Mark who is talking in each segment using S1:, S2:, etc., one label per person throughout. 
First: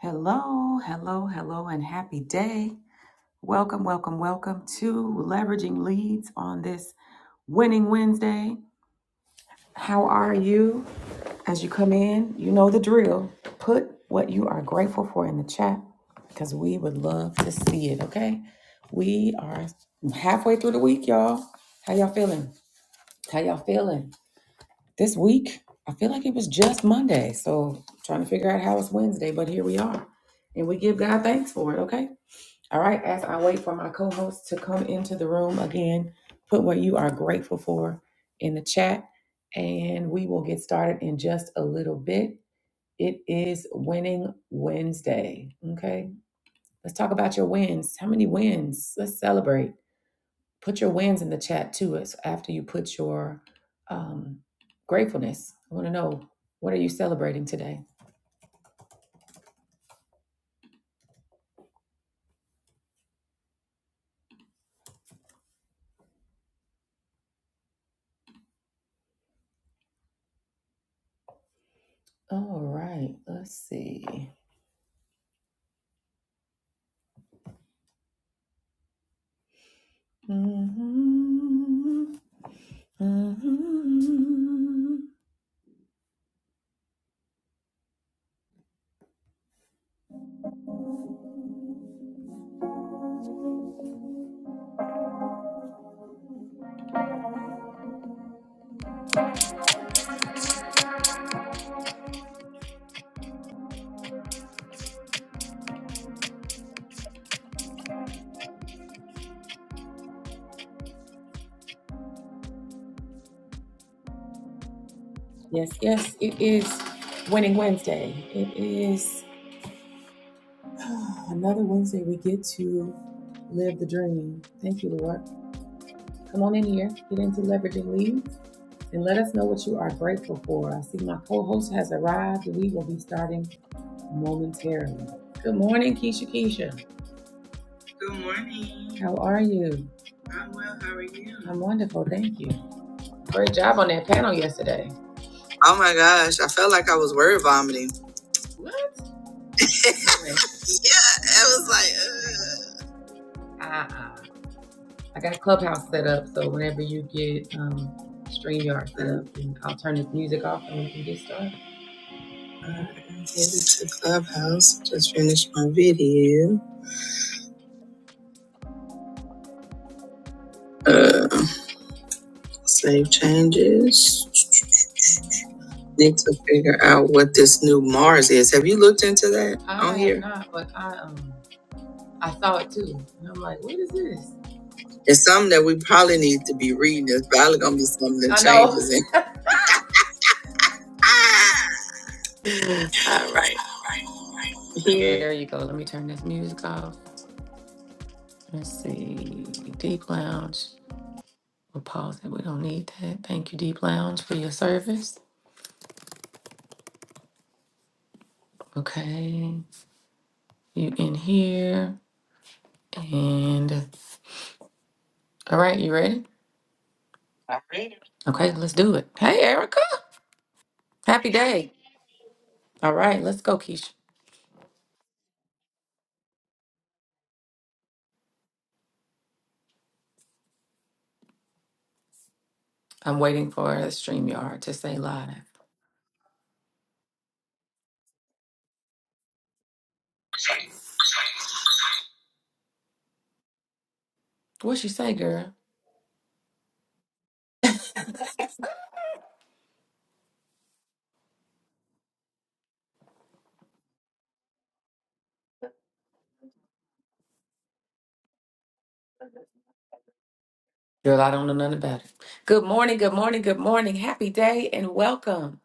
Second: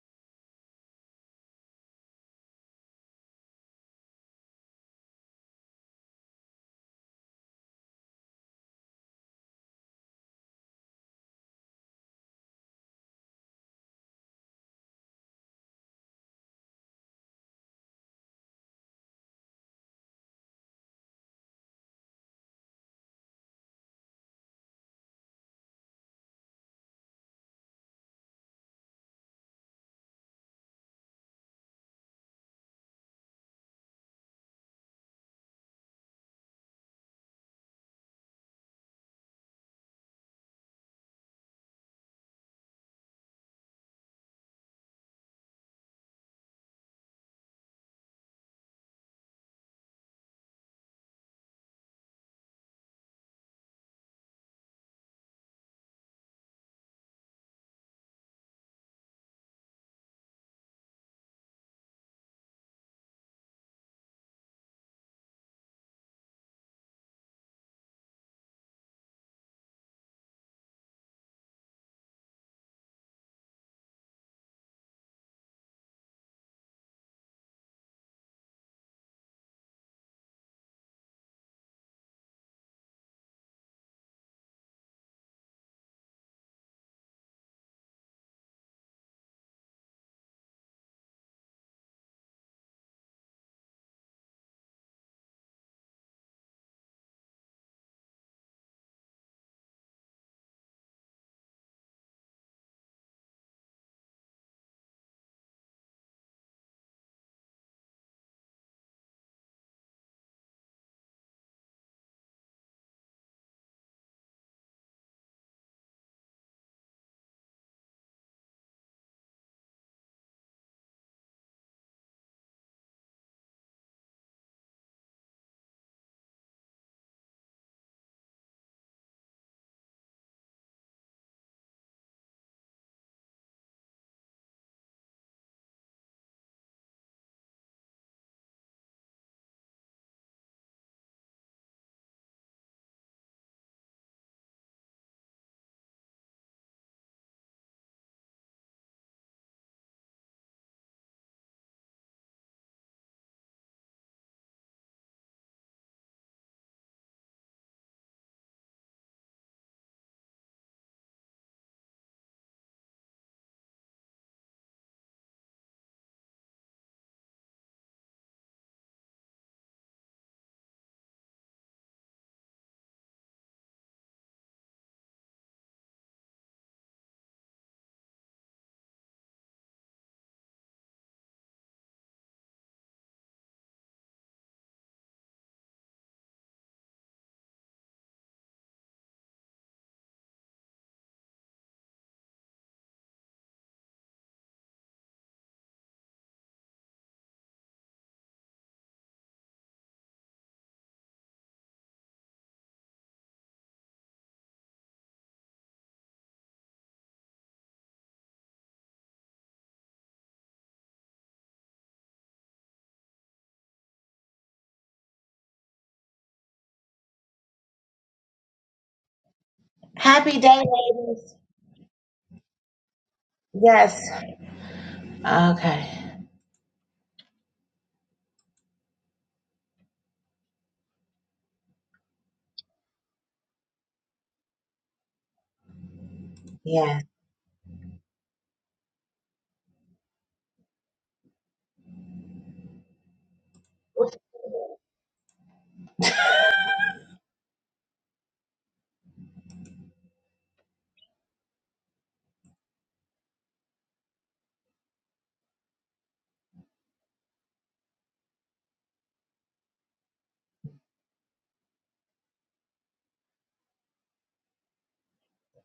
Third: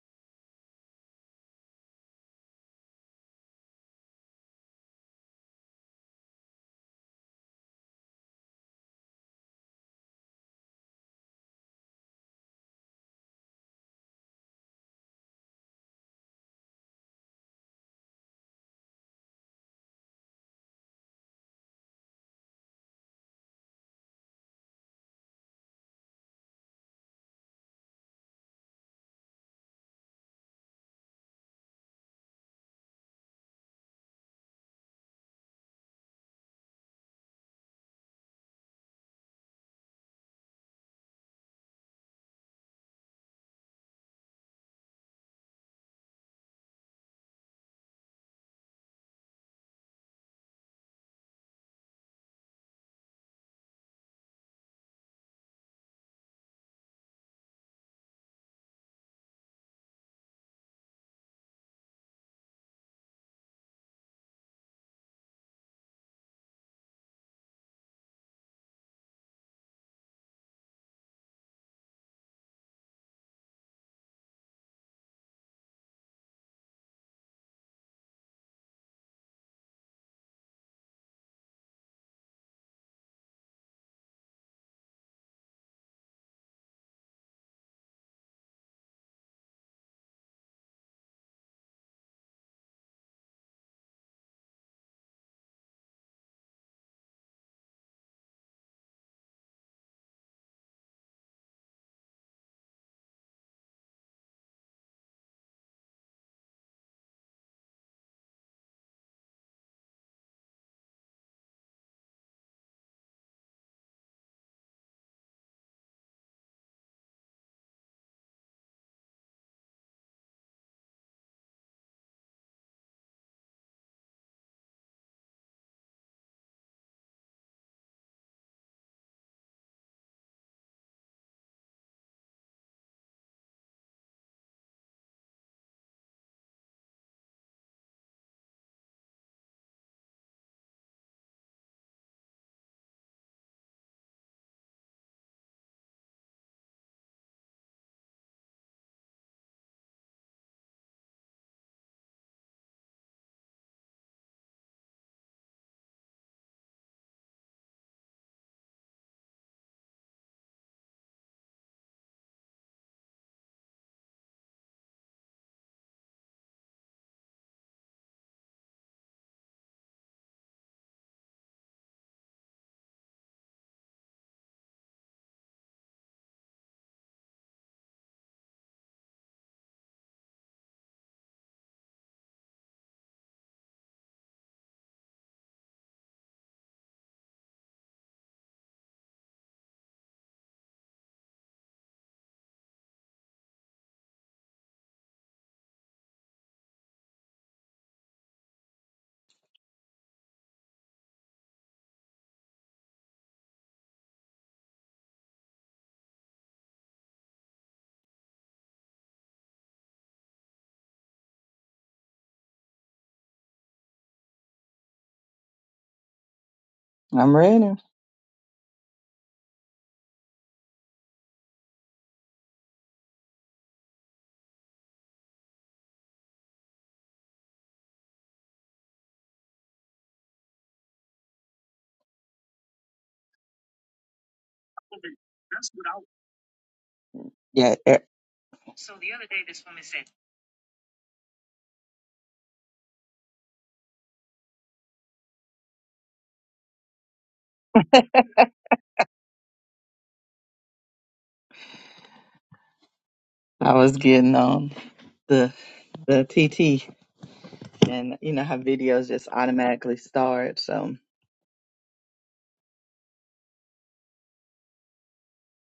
S1: Hello, hello, hello, and happy day. Welcome, welcome, welcome to Leveraging Leads on this Winning Wednesday. How are you? As you come in, you know the drill. Put what you are grateful for in the chat because we would love to see it, okay? We are halfway through the week, y'all. How y'all feeling? How y'all feeling? This week, I feel like it was just Monday, so trying to figure out how it's Wednesday, but here we are. And we give God thanks for it, okay? All right, as I wait for my co host to come into the room again, put what you are grateful for in the chat, and we will get started in just a little bit. It is Winning Wednesday. Okay, let's talk about your wins. How many wins? Let's celebrate. Put your wins in the chat to us after you put your um, gratefulness. I want to know what are you celebrating today? All right, let's see. Mhm. Mhm. Yes, yes, it is Winning Wednesday. It is ah, another Wednesday we get to live the dream. Thank you, Lord. Come on in here, get into leveraging leads, and let us know what you are grateful for. I see my co host has arrived, and we will be starting momentarily. Good morning, Keisha Keisha. Good morning. How are you? I'm well. How are you? I'm wonderful. Thank you. Great job on that panel yesterday. Oh my gosh, I felt like I was word vomiting. What? Yeah, I was like, Uh uh I got Clubhouse set up, so whenever you get um, StreamYard set up, and I'll turn this music off and we can get started. uh, I'm headed to Clubhouse. Just finished my video. Uh, save changes. Need to figure out what this new Mars is. Have you looked into that I on have here? not, but I um I saw it too, and I'm like, what is this? It's something that we probably need to be reading. It's probably gonna be something that I know. changes in. All right, here. There you go. Let me turn this music off. Let's see. Deep Lounge. We'll pause it. We don't need that. Thank you, Deep Lounge, for your service. Okay. You in here. And all right, you ready?
S2: I'm ready.
S1: Okay, let's do it. Hey, Erica.
S3: Happy day,
S1: Happy
S3: ladies.
S1: day. All right, let's go, Keisha.
S3: Yes. Okay.
S1: I'm waiting for StreamYard to say live.
S3: Yes.
S2: Yeah, e-
S1: What she say, girl?
S2: I was getting on the the TT, and you know how videos just automatically start. So
S1: Girl, I don't know nothing about it. Good morning, good morning, good morning. Happy day and welcome.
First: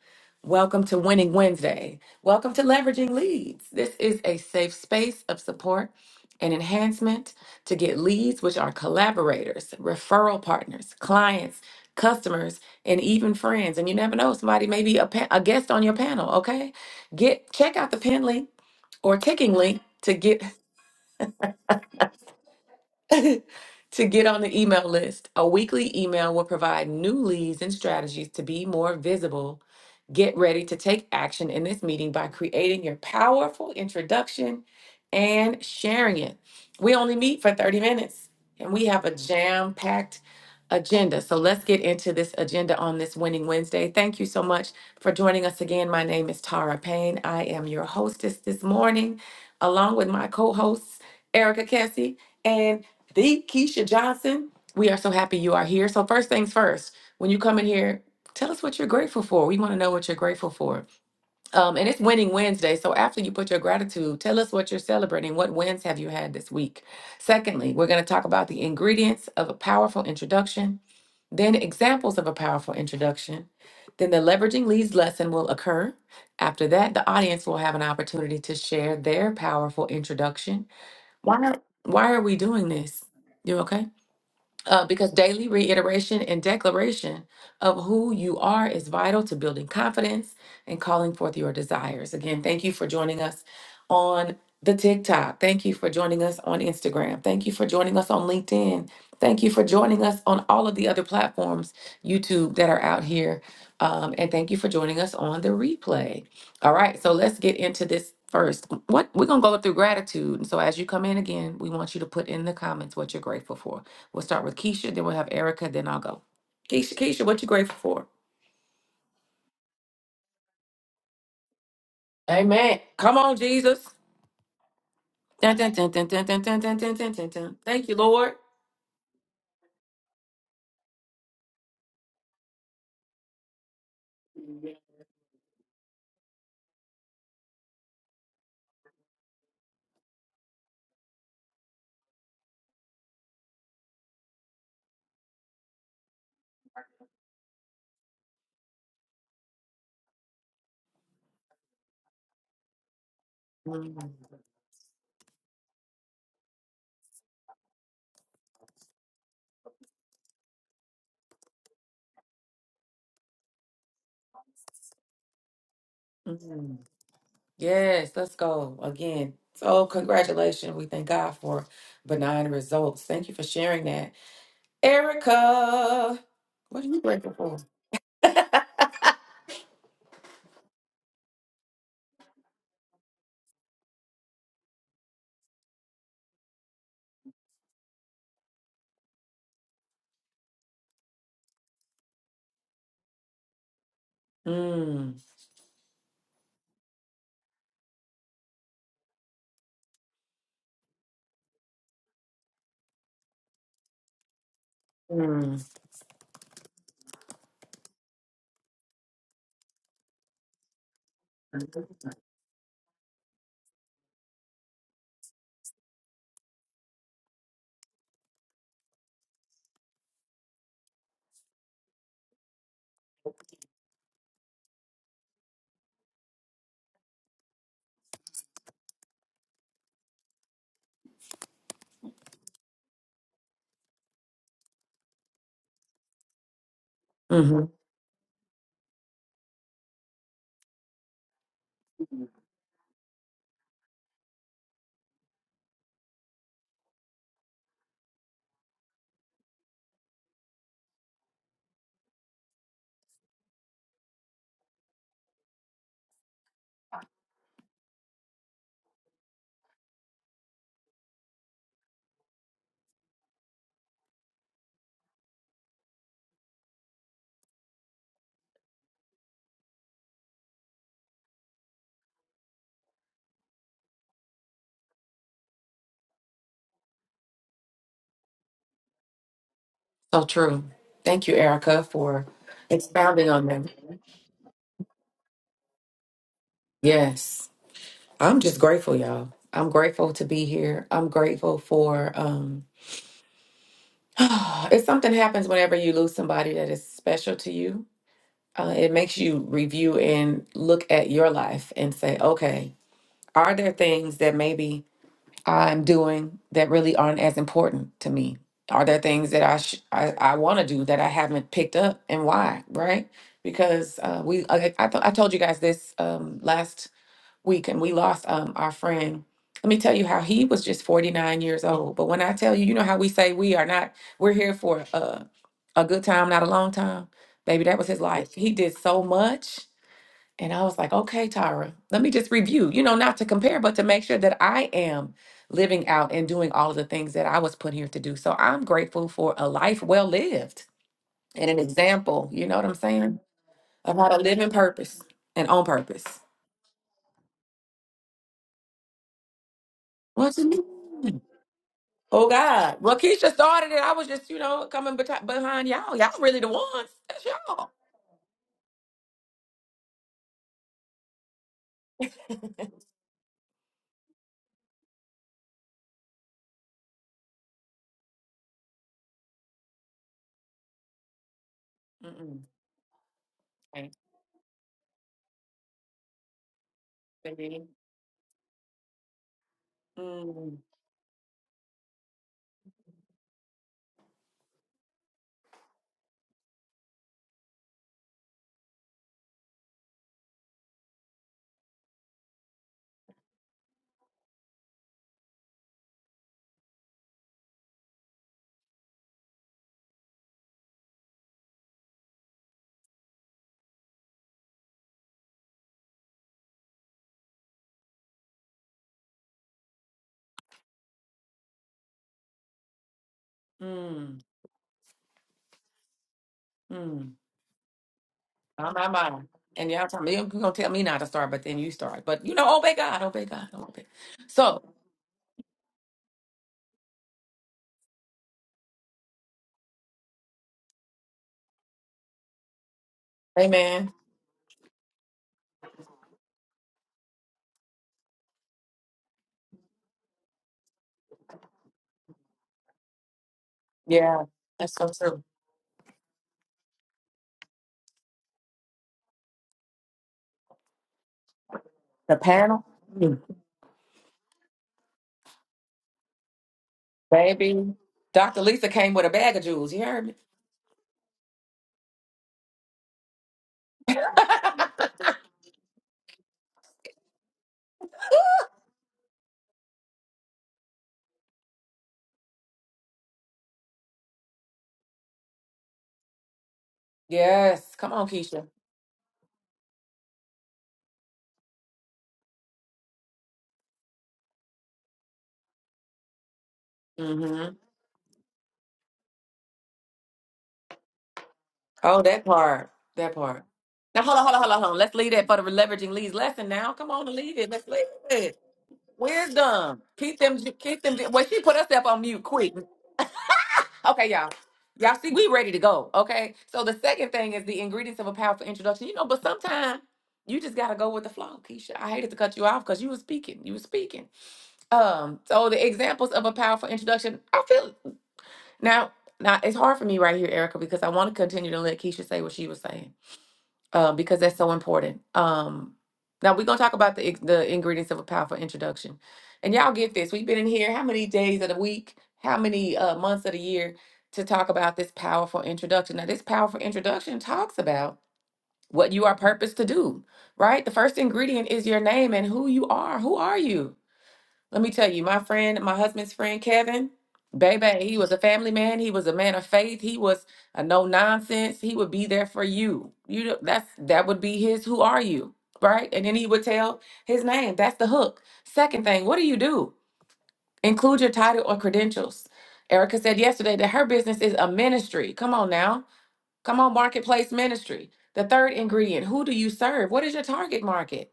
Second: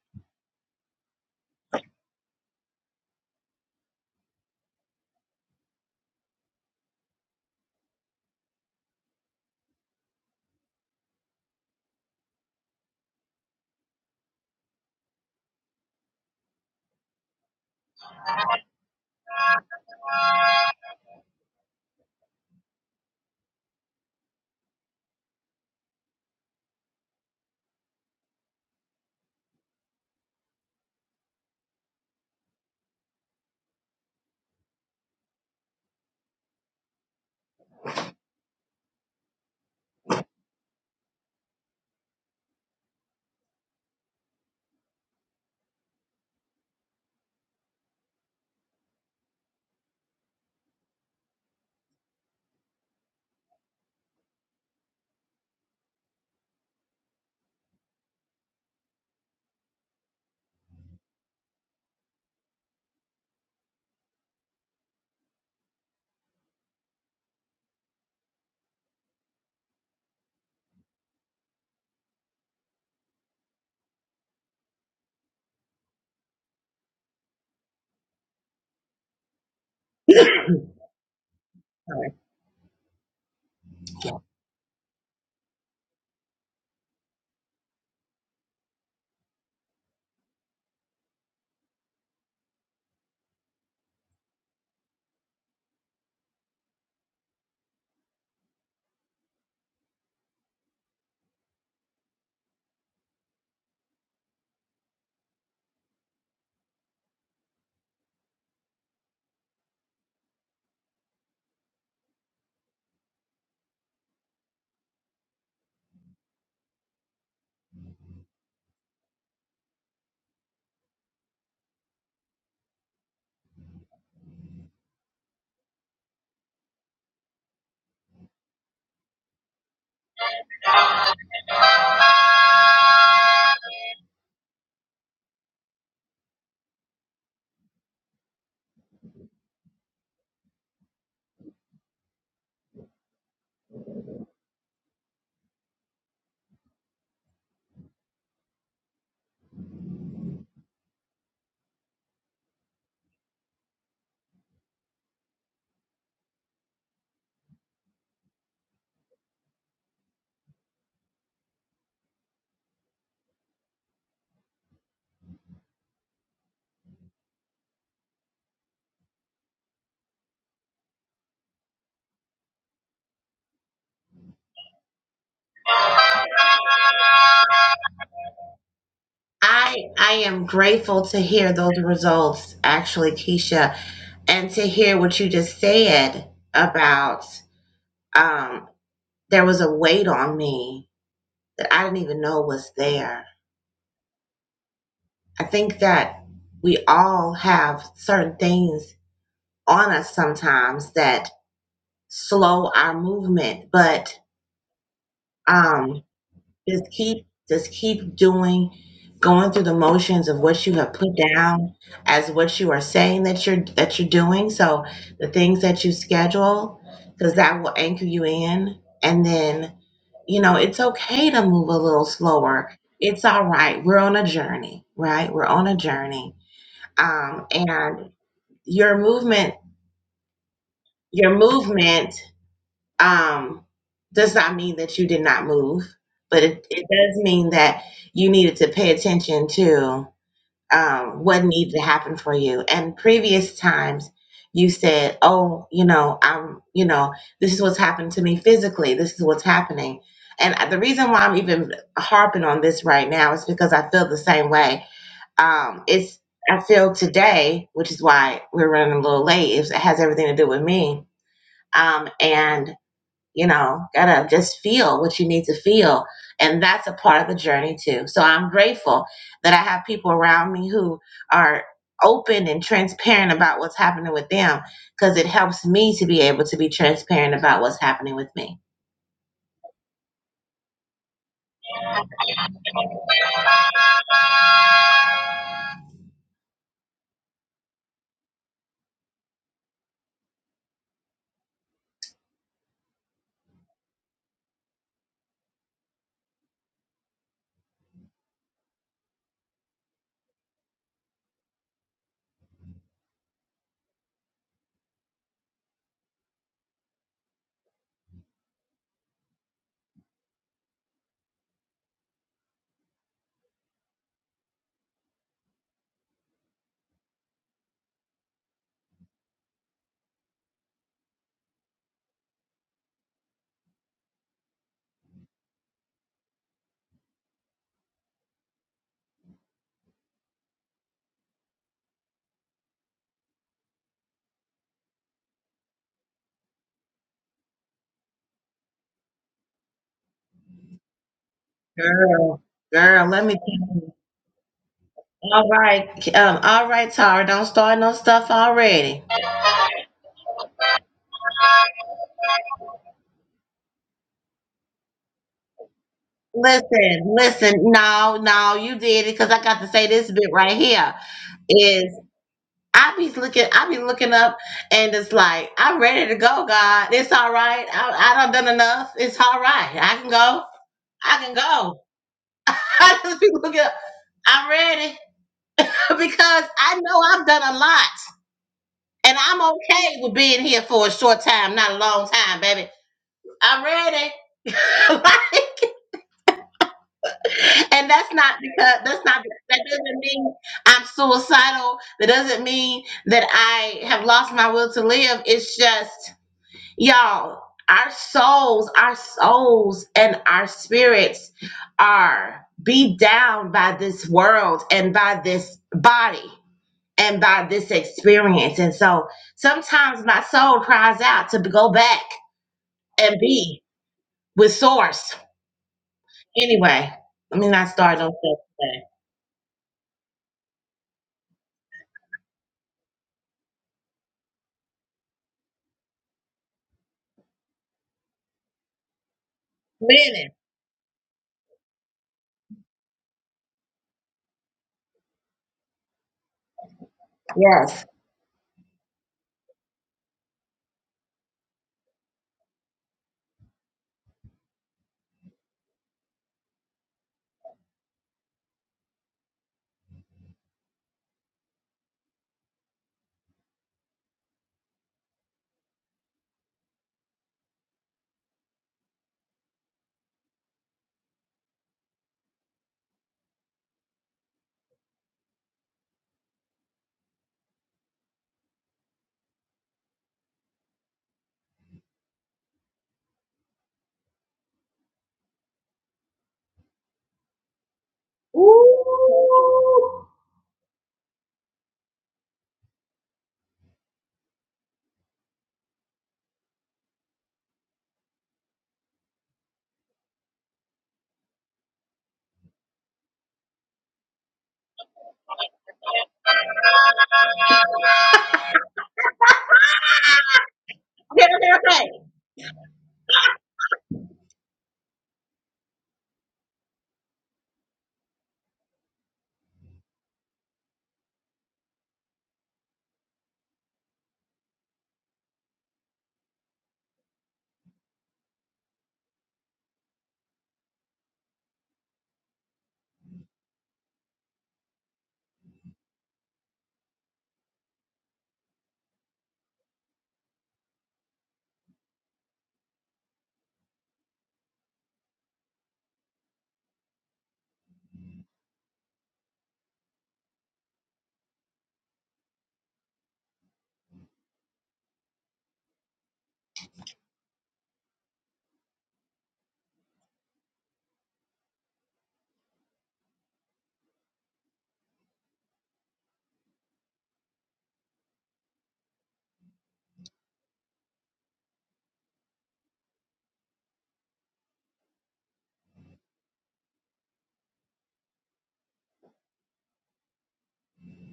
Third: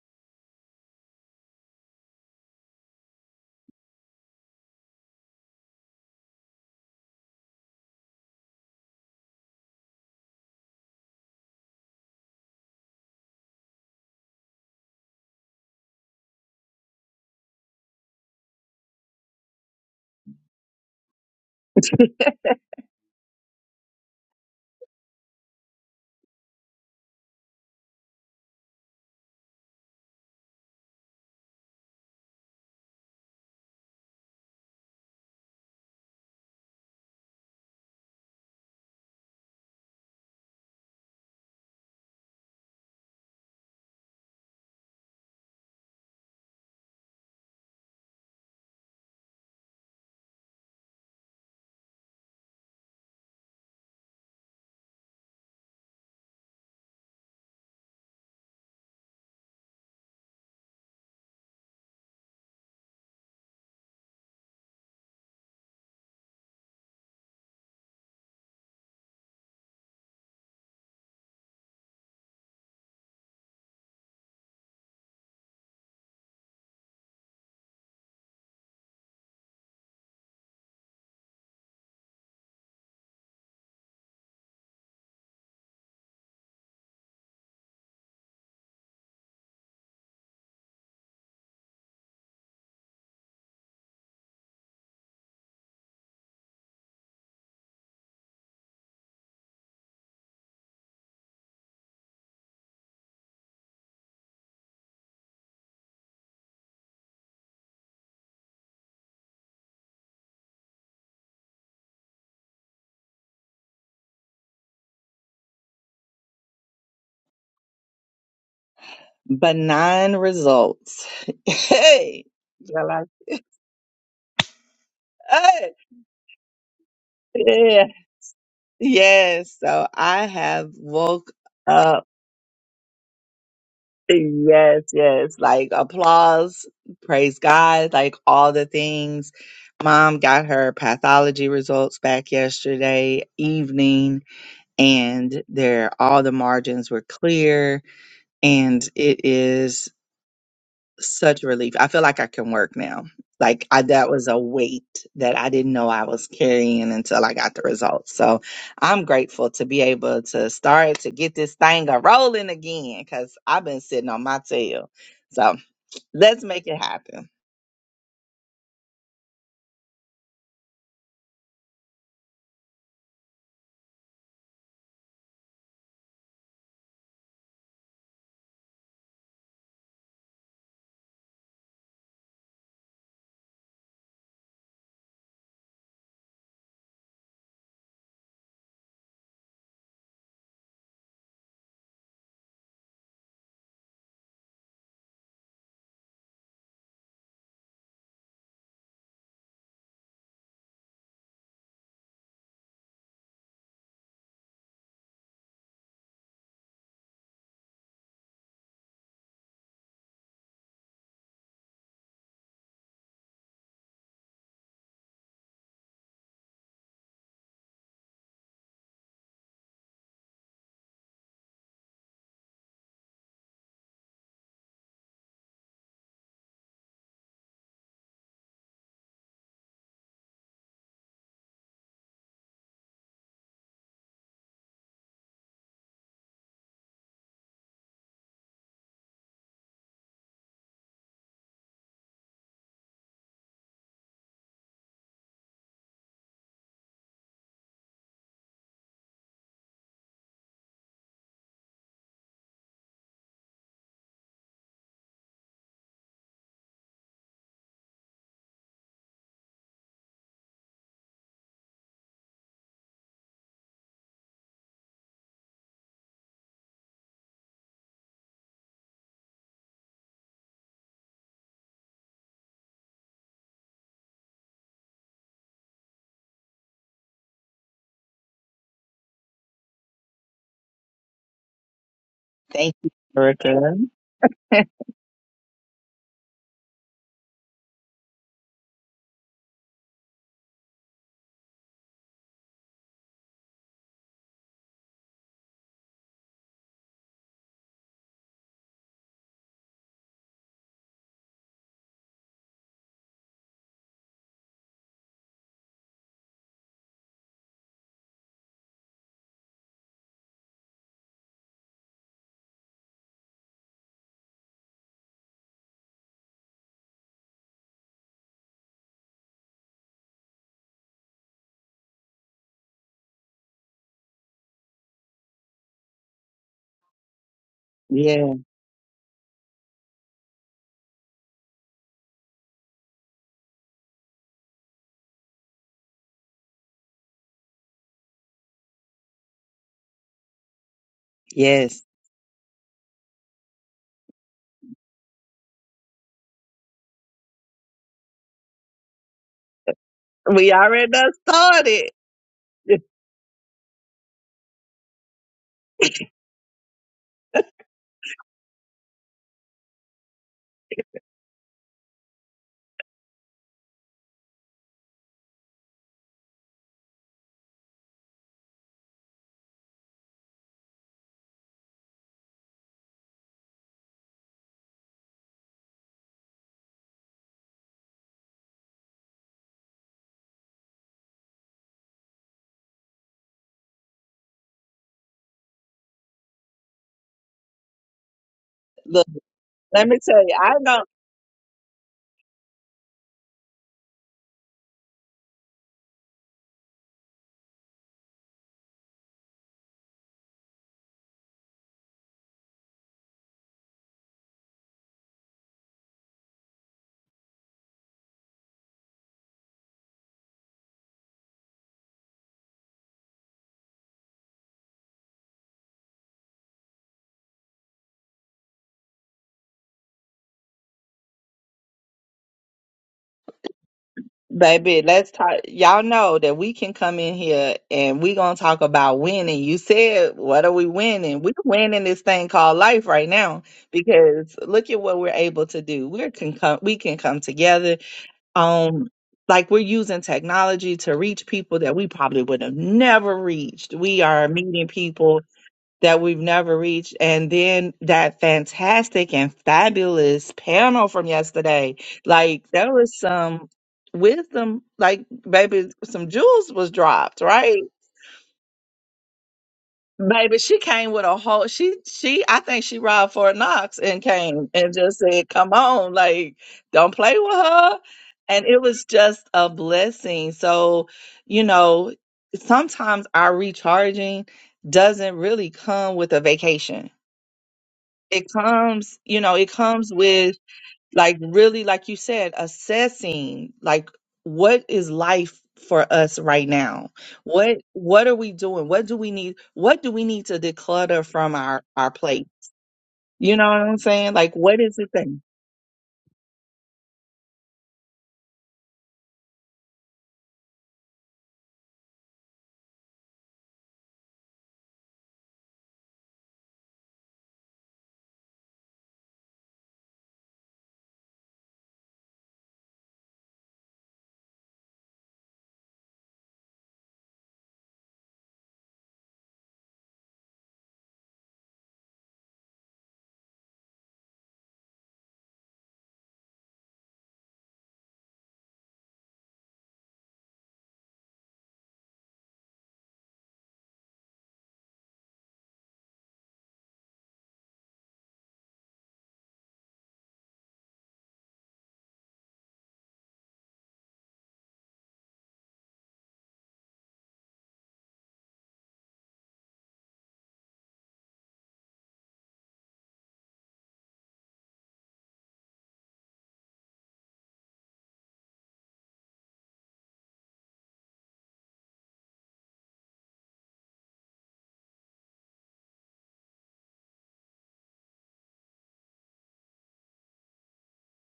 S1: Welcome to Winning Wednesday. Welcome to Leveraging Leads. This is a safe space of support and enhancement to get leads, which are collaborators, referral partners, clients, customers, and even friends. And you never know, somebody may be a, pa- a guest on your panel, okay? Get Check out the pin link or kicking link. To get to get on the email list. A weekly email will provide new leads and strategies to be more visible. Get ready to take action in this meeting by creating your powerful introduction and sharing it. We only meet for 30 minutes and we have a jam packed agenda. So let's get into this agenda on this Winning Wednesday. Thank you so much for joining us again. My name is Tara Payne. I am your hostess this morning, along with my co hosts, Erica Kessie. and the Keisha Johnson, we are so happy you are here. So, first things first, when you come in here, tell us what you're grateful for. We want to know what you're grateful for. Um, and it's Winning Wednesday. So, after you put your gratitude, tell us what you're celebrating. What wins have you had this week? Secondly, we're going to talk about the ingredients of a powerful introduction, then examples of a powerful introduction. Then the leveraging leads lesson will occur. After that, the audience will have an opportunity to share their powerful introduction. Why, why are we doing this? You okay? uh, because daily reiteration and declaration of who you are is vital to building confidence and calling forth your desires. Again, thank you for joining us on the TikTok. Thank you for joining us on Instagram. Thank you for joining us on LinkedIn. Thank you for joining us on all of the other platforms, YouTube, that are out here. Um, and thank you for joining us on the replay. All right, so let's get into this first. What we're gonna go through gratitude. And so as you come in again, we want you to put in the comments what you're grateful for. We'll start with Keisha, then we'll have Erica, then I'll go. Keisha, Keisha, what you grateful for?
S2: benign results. hey,
S1: Amen.
S2: Y'all
S1: Come
S2: like-
S1: on, Jesus. Dun, dun,
S2: hey,
S1: dun, dun, dun, dun, dun, dun, dun, dun, dun, dun.
S2: yeah,
S1: Thank you, Lord.
S2: yes. So I have woke up. Yes, yes. Like applause, praise God, like all the things. Mom got her pathology results back yesterday evening, and there all the margins were clear, and it is such relief. I feel like I can work now. Like I,
S1: Mm,
S2: that was a weight that I didn't know I was carrying until I got the results. So I'm grateful to be able to start to get this thing a rolling again because I've been sitting on my tail. So let's make it
S1: mm.
S2: happen.
S1: Yes, let's go again. So, congratulations. We thank God for benign results. Thank you for sharing that. Erica, what are you grateful for?
S3: I I am grateful to hear those results, actually, Keisha, and to hear what you just said about um there was a weight on me that I didn't even know was there.
S1: Mm,
S3: I think that we all have certain things on us sometimes that slow our movement, but
S1: mm,
S3: um Just keep just keep doing going through the motions of what you have put down as what you are saying that you're that you're doing. So the things that you schedule, because that will anchor you in. And then, you know, it's okay to move a little slower. It's all right. We're on a journey, right? We're on a journey. Um, and your movement, your movement um, does not mean that you did not move, but it, it does mean
S1: hmm
S3: that you needed to pay attention to um, what needed to happen for you. And previous times, you said, "Oh, you know, I'm, you know, this is what's happened to me physically. This is what's happening." And the reason why I'm even harping on this right now is because I feel the same way. Um, it's I feel today, which is why we're running a little late. It has everything to do with me. Um, and you know, gotta just feel what you need to feel. And that's a part of the journey too. So I'm grateful that I have people around me who are open and transparent about what's happening with them because it helps me to be able to be transparent about what's happening with me.
S1: So true. Thank you, Erica, for
S2: Thank you,
S1: expounding on them.
S2: Erica.
S1: Yes, I'm just grateful, y'all. I'm grateful to be here. I'm grateful for um, if something happens whenever you lose somebody that is special to you, uh, it makes you review and look at your life and say, okay, are there things that maybe I'm doing that really aren't as important to me? Are there things that I sh- I, I want to do that I haven't picked up, and why? Right? Because uh, we uh, I I, th- I told you guys this um, last week, and we lost um, our friend. Let me tell you how he was just 49 years old. But when I tell you, you know how we say we are not we're here for a a good time, not a long time. Baby, that was his
S2: Yeah.
S1: life. He did so much and I was like, okay, Tyra, let me just review, you know, not to compare, but to make sure that I am living out and doing all of the things that I was put here to do. So I'm grateful for a life well lived and an
S2: Yes.
S1: example,
S3: Girl,
S1: you know what I'm
S3: girl,
S1: saying?
S3: let me tell you.
S1: Of how to live in purpose and
S3: All
S1: on purpose.
S3: right, um, all right, Tara, don't start no stuff already.
S1: What you
S2: We already done
S1: mean?
S2: started.
S1: Oh God. Well, Keisha started it. I was just, you know, coming beti- behind y'all. Y'all really the ones.
S3: Listen,
S1: That's
S3: listen,
S1: y'all.
S3: no, no, you did it because I got to say this bit right here is. I be looking, I be looking up, and it's like I'm ready to go. God, it's all right. I, I done done enough. It's all right. I can go. I can go.
S1: Mm-mm.
S3: I just be looking up.
S1: Thanks,
S3: I'm ready because I know I've done a
S1: baby.
S3: lot, and I'm okay with being
S1: Mm,
S3: here for a short time, not a long time, baby. I'm ready. Like, and that's not because that's
S2: Look,
S3: not that
S2: let me
S3: doesn't
S2: tell
S3: mean
S2: you, I know.
S3: I'm suicidal. That doesn't mean that I have lost my will to live. It's just Y'all, our souls, our souls and our spirits are beat down by this world and by this body and by this experience. And so sometimes my soul cries out to go back and be
S1: mm,
S3: with source. Anyway,
S1: mm.
S3: let me not start on stuff
S1: I'm not mine. And y'all tell me you're gonna tell me not to start, but then you start. But you know, obey God, obey God, obey. So,
S2: Baby, let's talk. Y'all know that we can come in here and we gonna talk about winning. You
S3: today.
S2: said,
S3: Minute.
S2: what are we winning? We're winning this thing called life right now
S1: Amen.
S2: because look at what we're able to do. We can come, we can come together.
S3: Yes.
S2: Um, like we're using technology to reach people that we probably would have never reached. We
S1: Yeah,
S2: are meeting
S1: that's so
S2: people
S1: true.
S2: that we've never reached. And then that fantastic and fabulous panel from yesterday.
S1: The
S2: Like
S1: panel,
S2: there was
S1: Mm.
S2: some wisdom, like baby, some jewels was dropped, right?
S1: baby. Dr. Lisa came with a bag of jewels. You heard me?
S2: Baby, she came with a whole she she I think she robbed Fort Knox and came and just said, Come on, like, don't play with her. And it was just a blessing. So, you know, sometimes our recharging doesn't really come with a vacation
S1: yes. Come on,
S2: it
S1: Keisha.
S3: Ooh.
S2: comes you know it comes with like really like you said assessing like what is life for us right now
S1: Mm-hmm.
S2: what what are we doing what do we need what do we need to declutter from our our
S1: Oh, that
S2: plate
S1: part. That
S2: you
S1: part.
S2: know what i'm
S1: Now
S2: saying
S1: hold on,
S2: like
S1: hold on, hold on,
S2: what
S1: hold on.
S2: is it
S1: Let's
S2: that
S1: leave that for the leveraging leads lesson. Now, come on and leave it. Let's leave it. Wisdom. Keep them. Keep them. Well,
S3: Hear,
S1: she put
S3: hear, hey.
S1: herself on mute quick. Okay, y'all. Y'all see, we ready to go. Okay. So the second thing is the ingredients of a powerful introduction. You know, but sometimes you just gotta go with the flow, Keisha. I hated to cut you off because you were speaking. You were speaking. Um, so the examples of a powerful introduction, I feel now now it's hard for me right here, Erica, because I want to continue to let Keisha say what she was saying uh, because that's so important. Um, now we're gonna talk about the ex- the ingredients of a powerful introduction, and y'all get this. We've been in here how many days of the week, how many uh, months of the year to talk about this powerful introduction. Now, this powerful introduction talks about what you are purposed to do. Right, the first ingredient is your name and who you are. Who are you? Let me tell you, my friend, my husband's friend, Kevin, baby, he was a family man. He was a man of faith. He was a no nonsense. He would be there for you. You know, that's that would be his. Who are you, right? And then he would tell his name. That's the hook. Second thing, what do you do? Include your title or credentials. Erica said yesterday that her business is a ministry. Come on now, come on, marketplace ministry. The third ingredient, who do you serve? What is your target market?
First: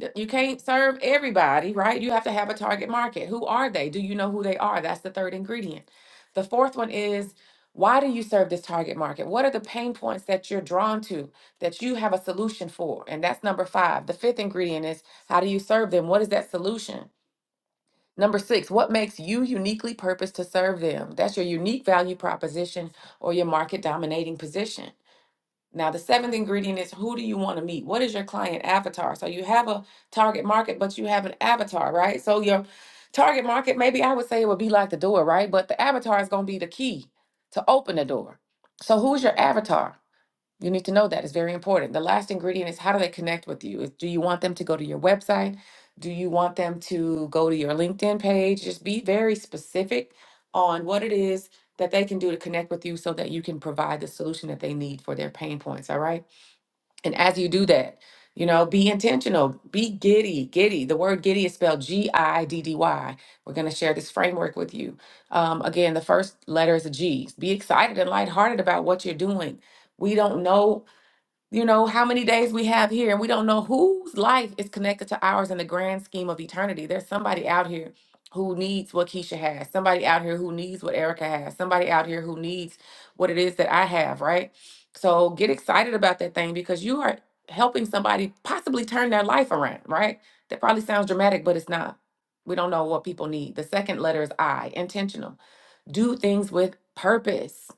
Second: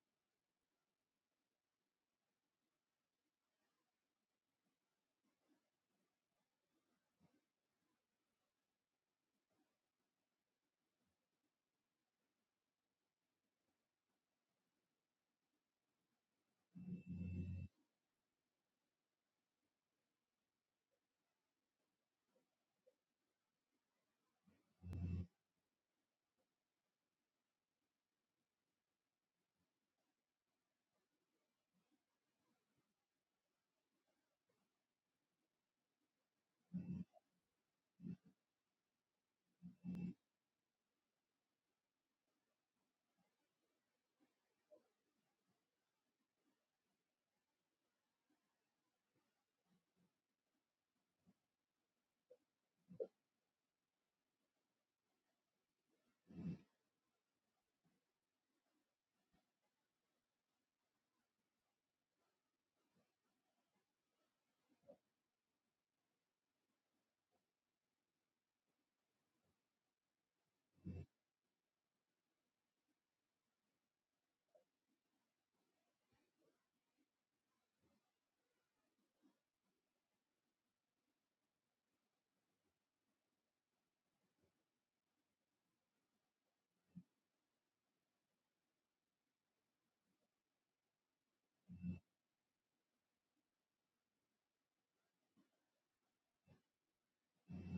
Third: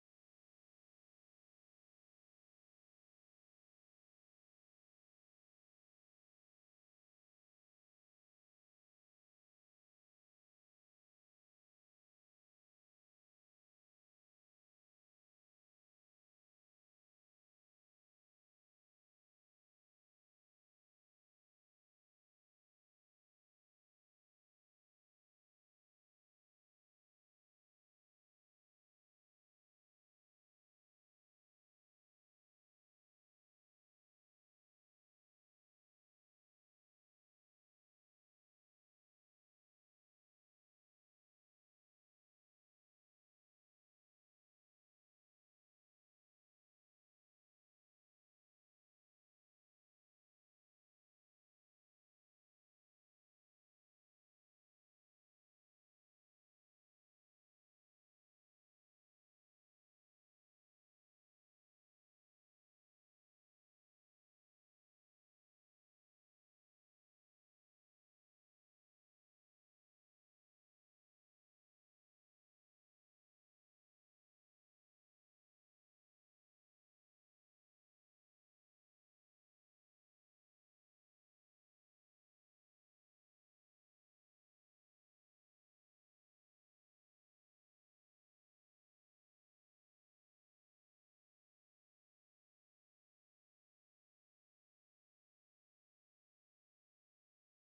S1: Th- You can't serve everybody, right? You have to have a target market. Who are they? Do you know who they are? That's the third ingredient. The fourth one is why do you serve this target market? What are the pain points that you're drawn to that you have a solution for? And that's number five. The fifth ingredient is how do you serve them? What is that solution? Number six, what makes you uniquely purposed to serve them? That's your unique value proposition or your market dominating position. Now, the seventh ingredient is who do you want to meet? What is your client avatar? So you have a target market, but you have an avatar, right? So your target market, maybe I would say it would be like the door, right? But the avatar is going to be the key to open the door. So who's your avatar? You need to know that. It's very important. The last ingredient is how do they connect with you? Is- Do you want them to go to your website? Do you want them to go to your LinkedIn page? Just be very specific on what it is that they can do to connect with you so that you can provide the solution that they need for their pain points. All right. And as you do that, you know, be intentional, be giddy, giddy. The word giddy is spelled G I D D Y. We're going to share this framework with you. Um, again, the first letter is a G. Be excited and lighthearted about what you're doing. We don't know you know how many days we have here and we don't know whose life is connected to ours in the grand scheme of eternity there's somebody out here who needs what keisha has somebody out here who needs what erica has somebody out here who needs what it is that i have right so get excited about that thing because you are helping somebody possibly turn their life around right that probably sounds dramatic but it's not we don't know what people need the second letter is i intentional do things with purpose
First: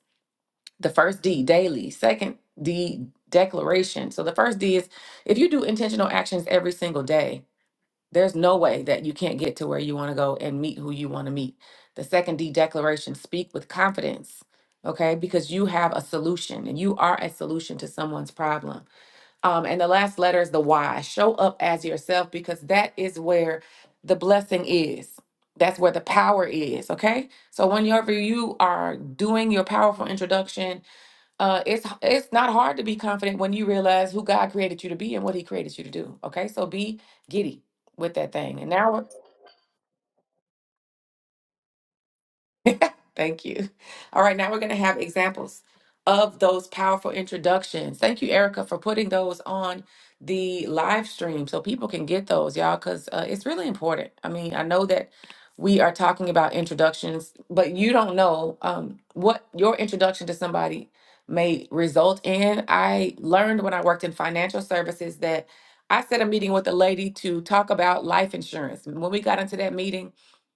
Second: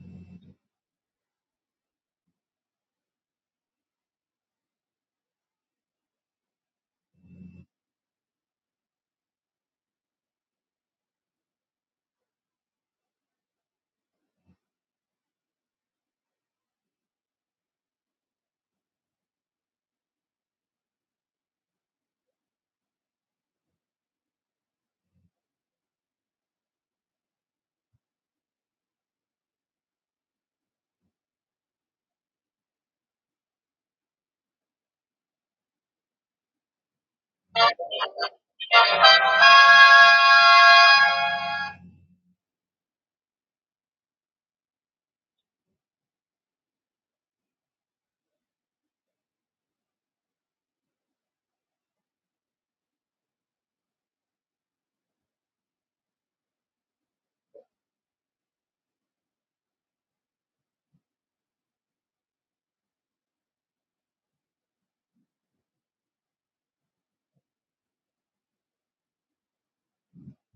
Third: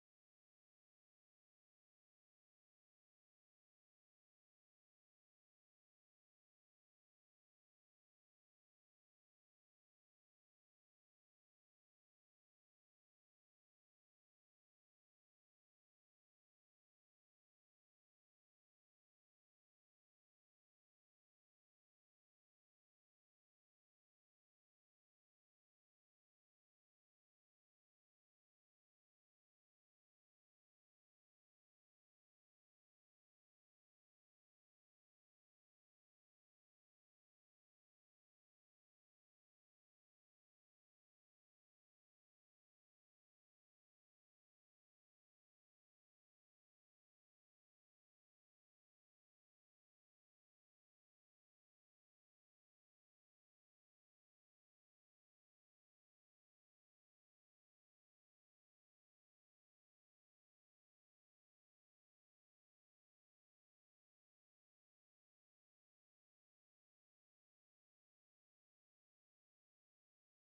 S1: the first D, daily. Second D, declaration. So the first D is if you do intentional actions every single day, there's no way that you can't get to where you want to go and meet who you want to meet. The second D, declaration, speak with confidence. Okay, because you have a solution and you are a solution to someone's problem. Um, and the last letter is the Y. Show up as yourself because that is where the blessing is. That's where the power is. Okay. So whenever you are doing your powerful introduction, uh, it's it's not hard to be confident when you realize who God created you to be and what He created you to do. Okay, so be giddy with that thing. And now, we're- Thank you. All right, now we're going to have examples of those powerful introductions. Thank you, Erica, for putting those on the live stream so people can get those, y'all, because uh, it's really important. I mean, I know that we are talking about introductions, but you don't know um, what your introduction to somebody may result in. I learned when I worked in financial services that I set a meeting with a lady to talk about life insurance. When we got into that meeting,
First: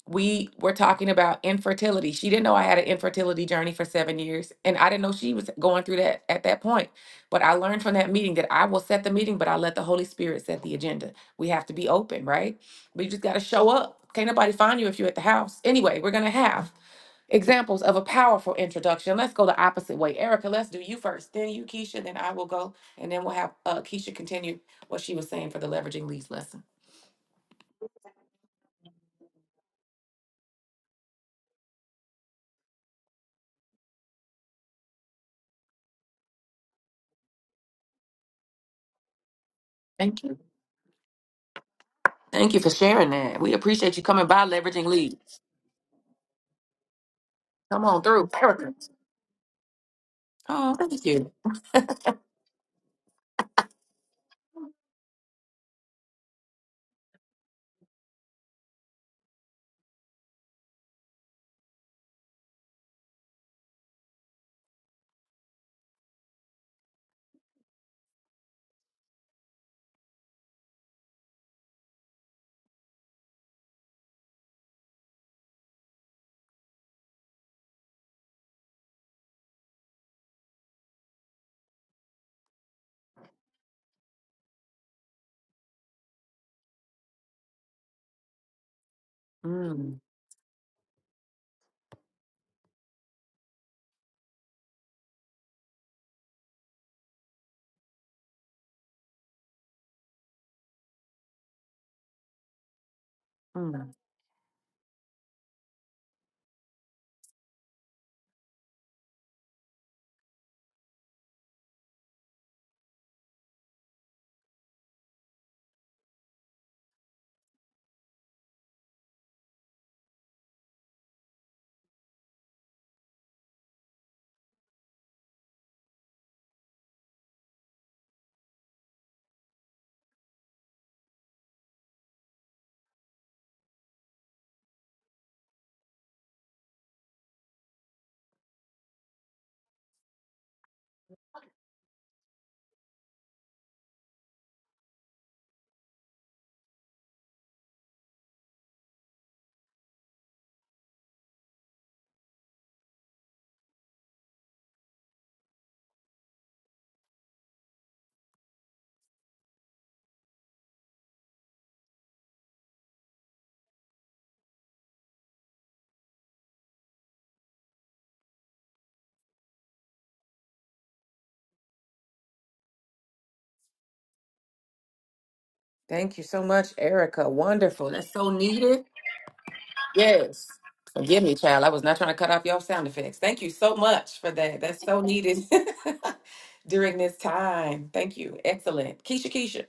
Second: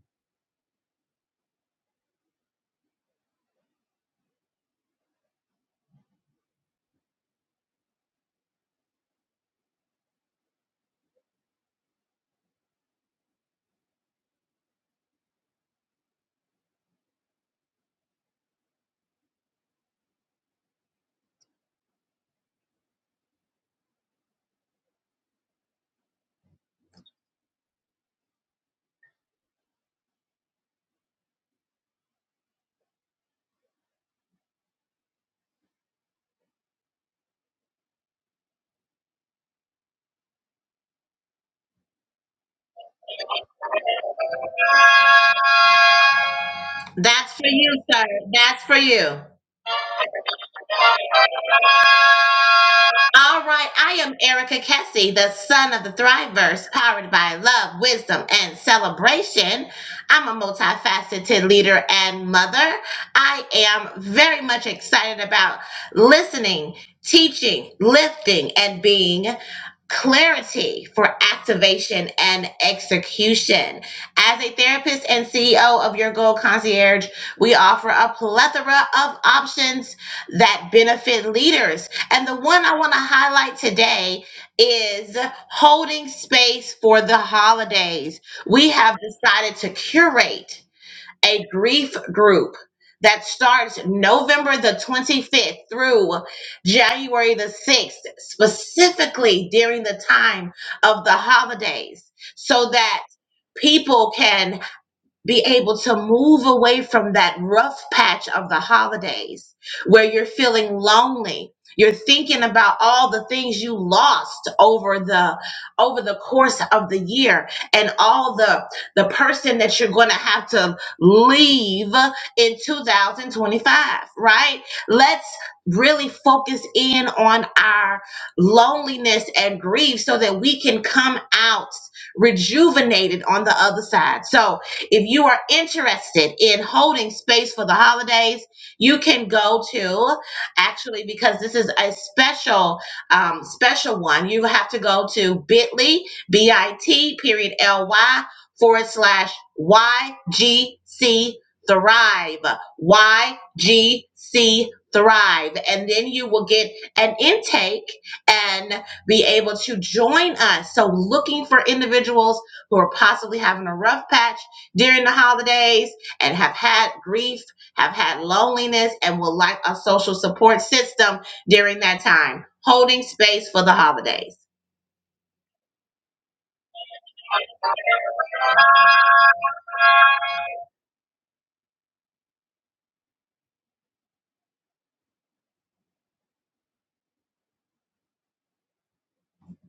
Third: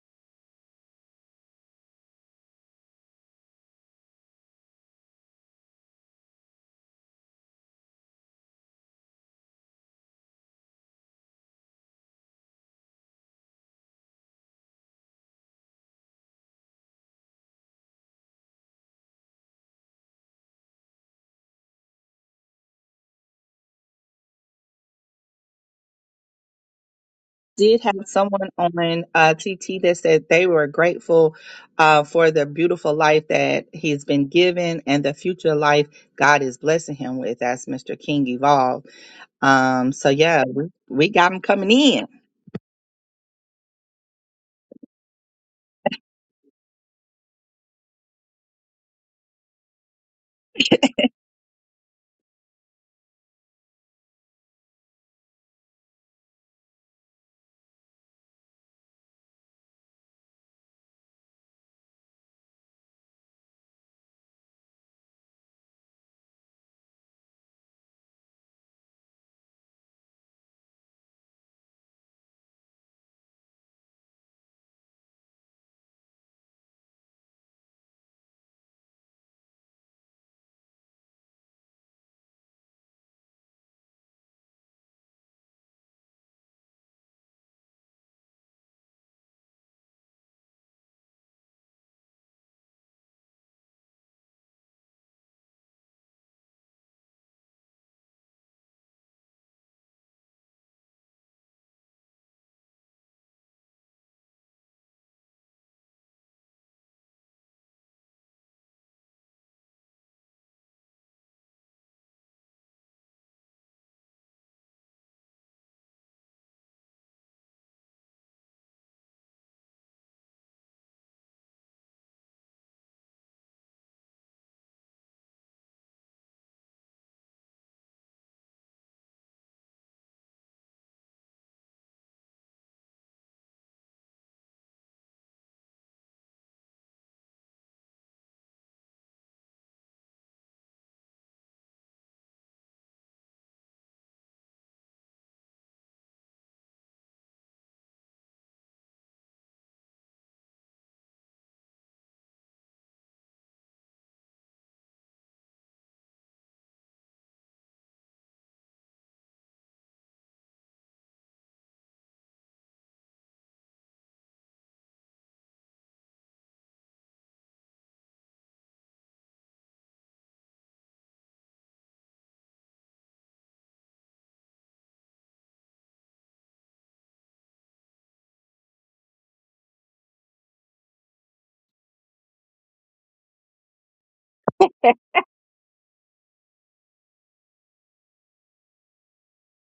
S1: we were talking about infertility. She didn't know I had an infertility journey for seven years, and I didn't know she was going through that at that point. But I learned from that meeting that I will set the meeting, but I let the Holy Spirit set the agenda. We have to be open, right? We just got to show up. Can't nobody find you if you're at the house. Anyway, we're going to have examples of a powerful introduction. Let's go the opposite way. Erica, let's do you first, then you, Keisha, then I will go, and then we'll have uh, Keisha continue what she was saying for the leveraging leads lesson.
S2: did have someone on uh, TT that said they were grateful uh, for the beautiful life that he's been given and the future life God is blessing him with. That's Mr. King Evolve Um, so
S1: Thank you.
S2: yeah, we, we got them coming in.
S1: Thank you for sharing that. We appreciate you coming by, leveraging leads.
S3: That's for you,
S1: Come on
S3: sir.
S1: through,
S3: That's
S1: Erica.
S3: for you.
S1: Oh, thank you.
S3: All right, I am Erica Kessie, the son of the Thriveverse, powered by love, wisdom, and celebration. I'm a multifaceted leader and mother. I am very much excited about listening, teaching, lifting, and being clarity for activation and execution. As a therapist and CEO of Your Goal Concierge, we offer a plethora of options that benefit leaders and the one I want to highlight today is holding space for the holidays. We have decided to
S1: Mm,
S3: curate a grief group that starts November the 25th through January the 6th, specifically during the time of the holidays, so that
S1: mm.
S3: people can be able to move away from that rough patch of the holidays where you're feeling lonely you're thinking about all the things you lost over the over the course of the year and all the the person that you're going to have to leave in 2025 right let's really focus in on our loneliness and grief so that we can come out rejuvenated on the other side so if you are interested in holding space for the holidays, you can go to actually because this is a special um, special one. You have to go to Bitly B I T period L Y forward slash Y G C Thrive Y G C Thrive, and then you will get an intake and be able to join us. So, looking for individuals who are possibly having a rough patch during the holidays and have had grief, have had loneliness, and will lack a social support system during that time. Holding space for the holidays.
S1: Thank you so much, Erica. Wonderful. That's so needed. Yes. Forgive me, child. I was not trying to cut off your sound effects. Thank you so much for that. That's so needed during this time. Thank you. Excellent. Keisha, Keisha.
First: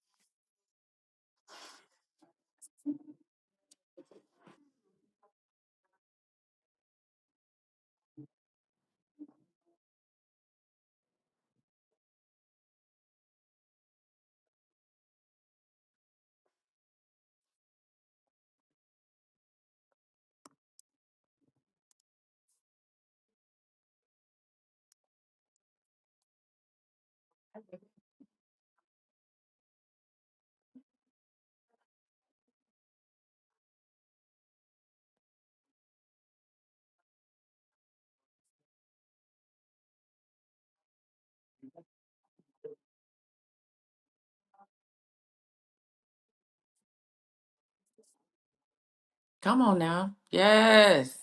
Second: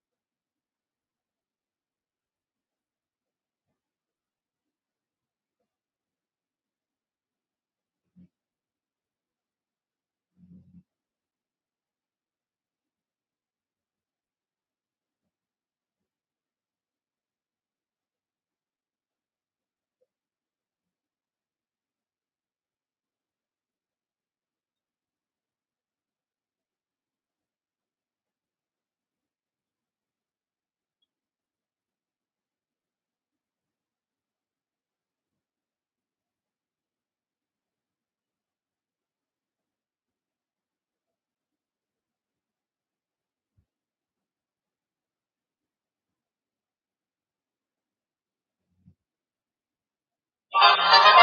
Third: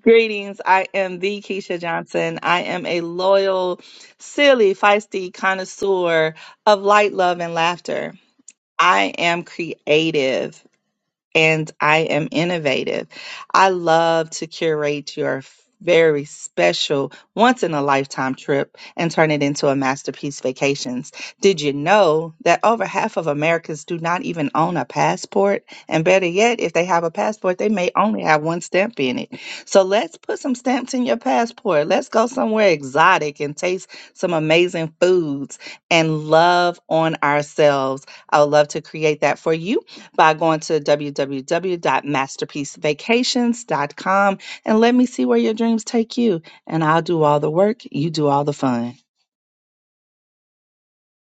S2: Greetings. I am the Keisha Johnson. I am a loyal, silly, feisty connoisseur of light, love, and laughter. I am creative. and I am innovative. I love to curate your very special once in a lifetime trip and turn it into a masterpiece vacations. Did you know that over half of Americans do not even own a passport? And better yet, if they have a passport, they may only have one stamp in it. So let's put some stamps in your passport. Let's go somewhere exotic and taste some amazing foods and love on ourselves. I would love to create that for you by going to www.masterpiecevacations.com and let me see where your dreams take you. And I'll do all the work, you do all the fun.
S1: Come on now. Yes.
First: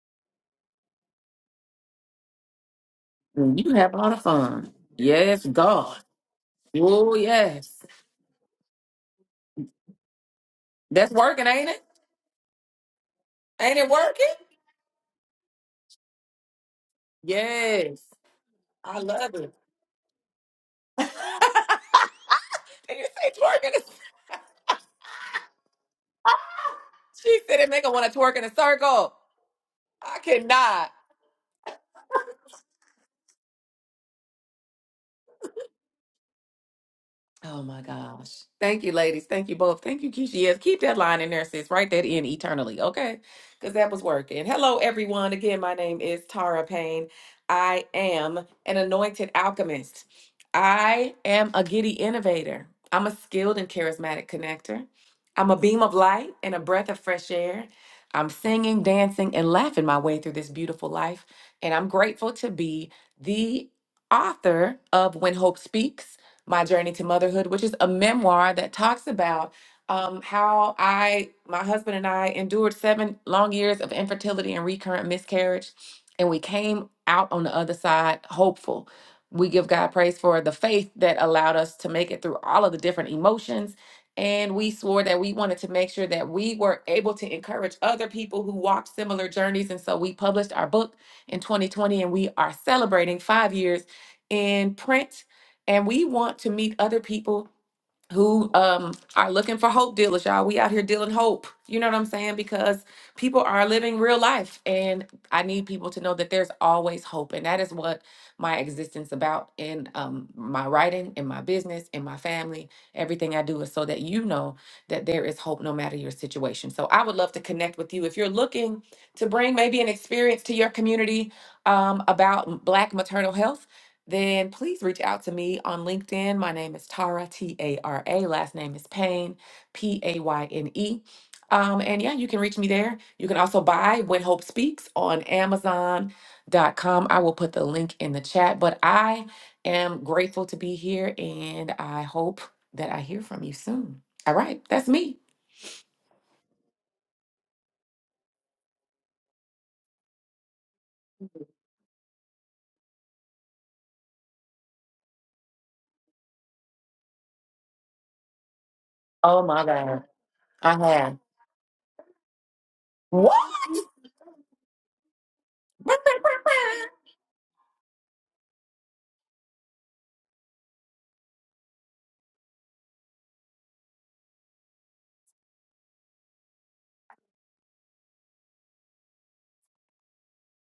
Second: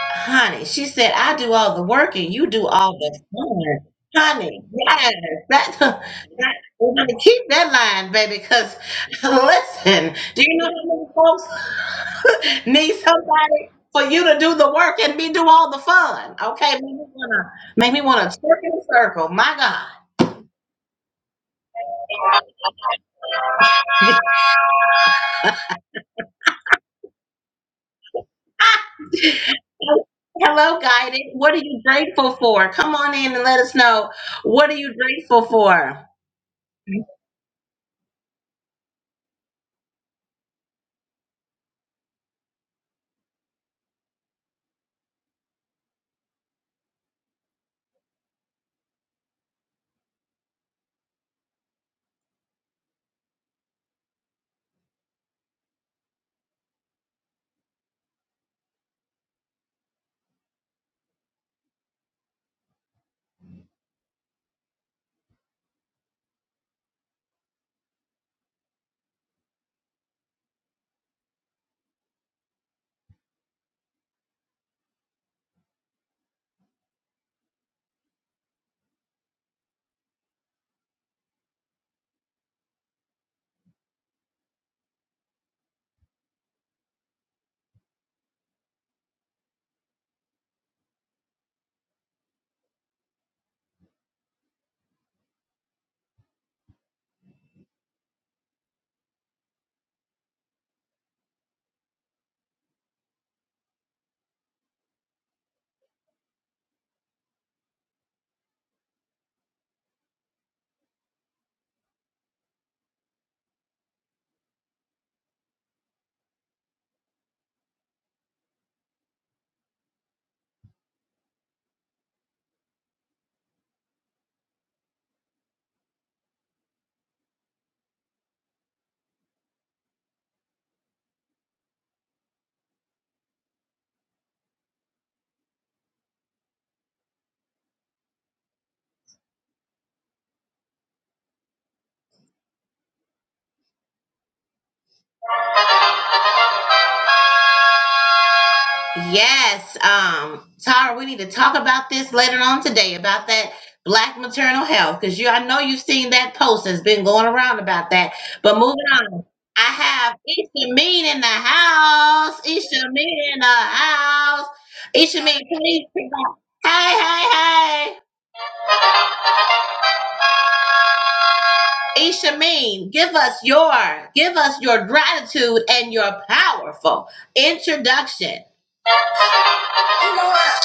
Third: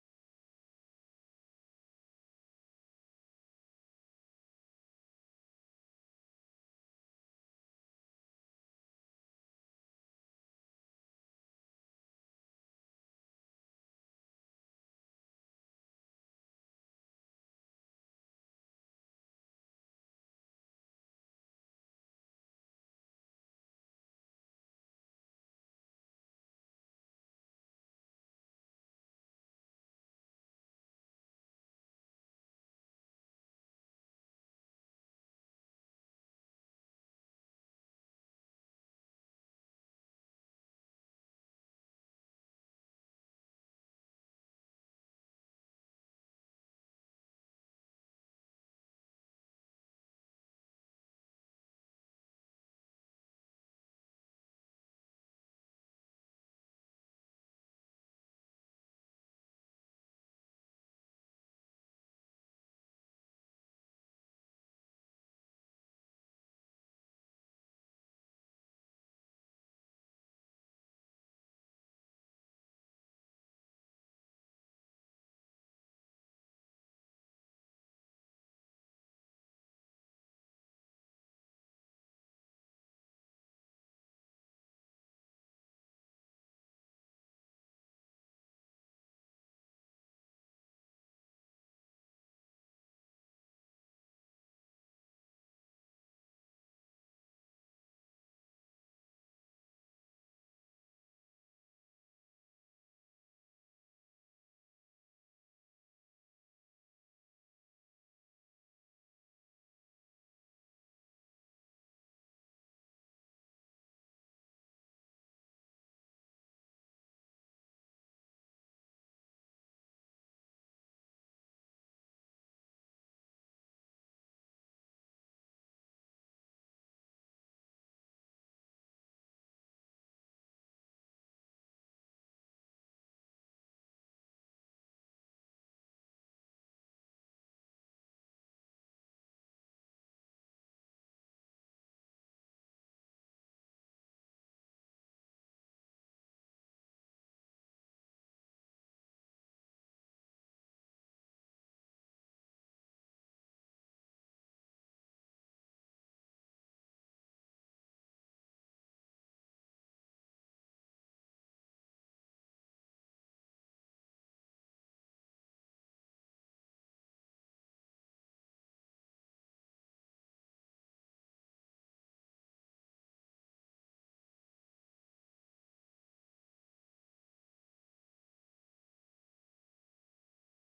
S3: Honey, she said, I do all the work and you do all the
S1: You
S3: fun.
S1: have a lot of
S3: Honey,
S1: fun.
S3: yes,
S1: Yes,
S3: that,
S1: God.
S3: that we're
S1: Oh,
S3: gonna keep that
S1: yes.
S3: line, baby, because listen, do you know
S1: That's
S3: how
S1: working, ain't
S3: many
S1: it?
S3: folks need somebody
S1: Ain't it
S3: for you
S1: working?
S3: to do the work and me do all the fun. Okay, make me wanna make me
S1: Yes.
S3: wanna circle,
S1: I
S3: circle.
S1: love it.
S3: My God.
S1: Did You say it's working. She said it make her want to twerk in a circle. I
S3: Hello,
S1: cannot.
S3: Guided. What are you grateful for? Come on in and let us know. What are you grateful for?
S1: Oh my gosh. Thank you, ladies. Thank you both. Thank you, Keisha. Yes, keep that line in there, sis. Write that in eternally, okay? Because that was working. Hello, everyone. Again, my name is Tara Payne. I am an anointed alchemist. I am a giddy innovator. I'm a skilled and charismatic connector. I'm a beam of light and a breath of fresh air. I'm singing, dancing, and laughing my way through this beautiful life. And I'm grateful to be the author of When Hope Speaks my Journey to Motherhood, which is a memoir that talks about um, how I, my husband and I endured seven long years of infertility and recurrent miscarriage. And we came out on the other side hopeful. We give God praise for the faith that allowed us to make it through all of the different emotions. And we swore that we wanted to make sure that we were able to encourage other people who walked similar journeys. And so we published our book in 2020, and we are celebrating five years in print and we want to meet other people who um are looking for hope dealers y'all we out here dealing hope you know what i'm saying because people are living real life and i need people to know that there's always hope and that is what my existence about in um my writing in my business in my family everything i do is so that you know that there is hope no matter your situation so i would love to connect with you if you're looking to bring maybe an experience to your community um, about black maternal health then please reach out to me on LinkedIn. My name is Tara, T A R A. Last name is Payne, P A Y N E. Um, and yeah, you can reach me there. You can also buy When Hope Speaks on Amazon.com. I will put the link in the chat. But I am grateful to be here and I hope that I hear from you soon. All right, that's me.
S3: Yes, um, Tara, we need to
S1: Mhm.
S3: talk about this later on today about that black maternal health because you I know you've seen that post that's been going around about that. But moving on,
S1: Oh
S3: I
S1: my God.
S3: have Isha
S1: I
S3: Mean
S1: have.
S3: in the house. Isha Mean
S1: What?
S3: in the house. Isha Mean, please come on. Hey, hey, hey. Ishameen, give us your give us your gratitude and your powerful introduction. You know what?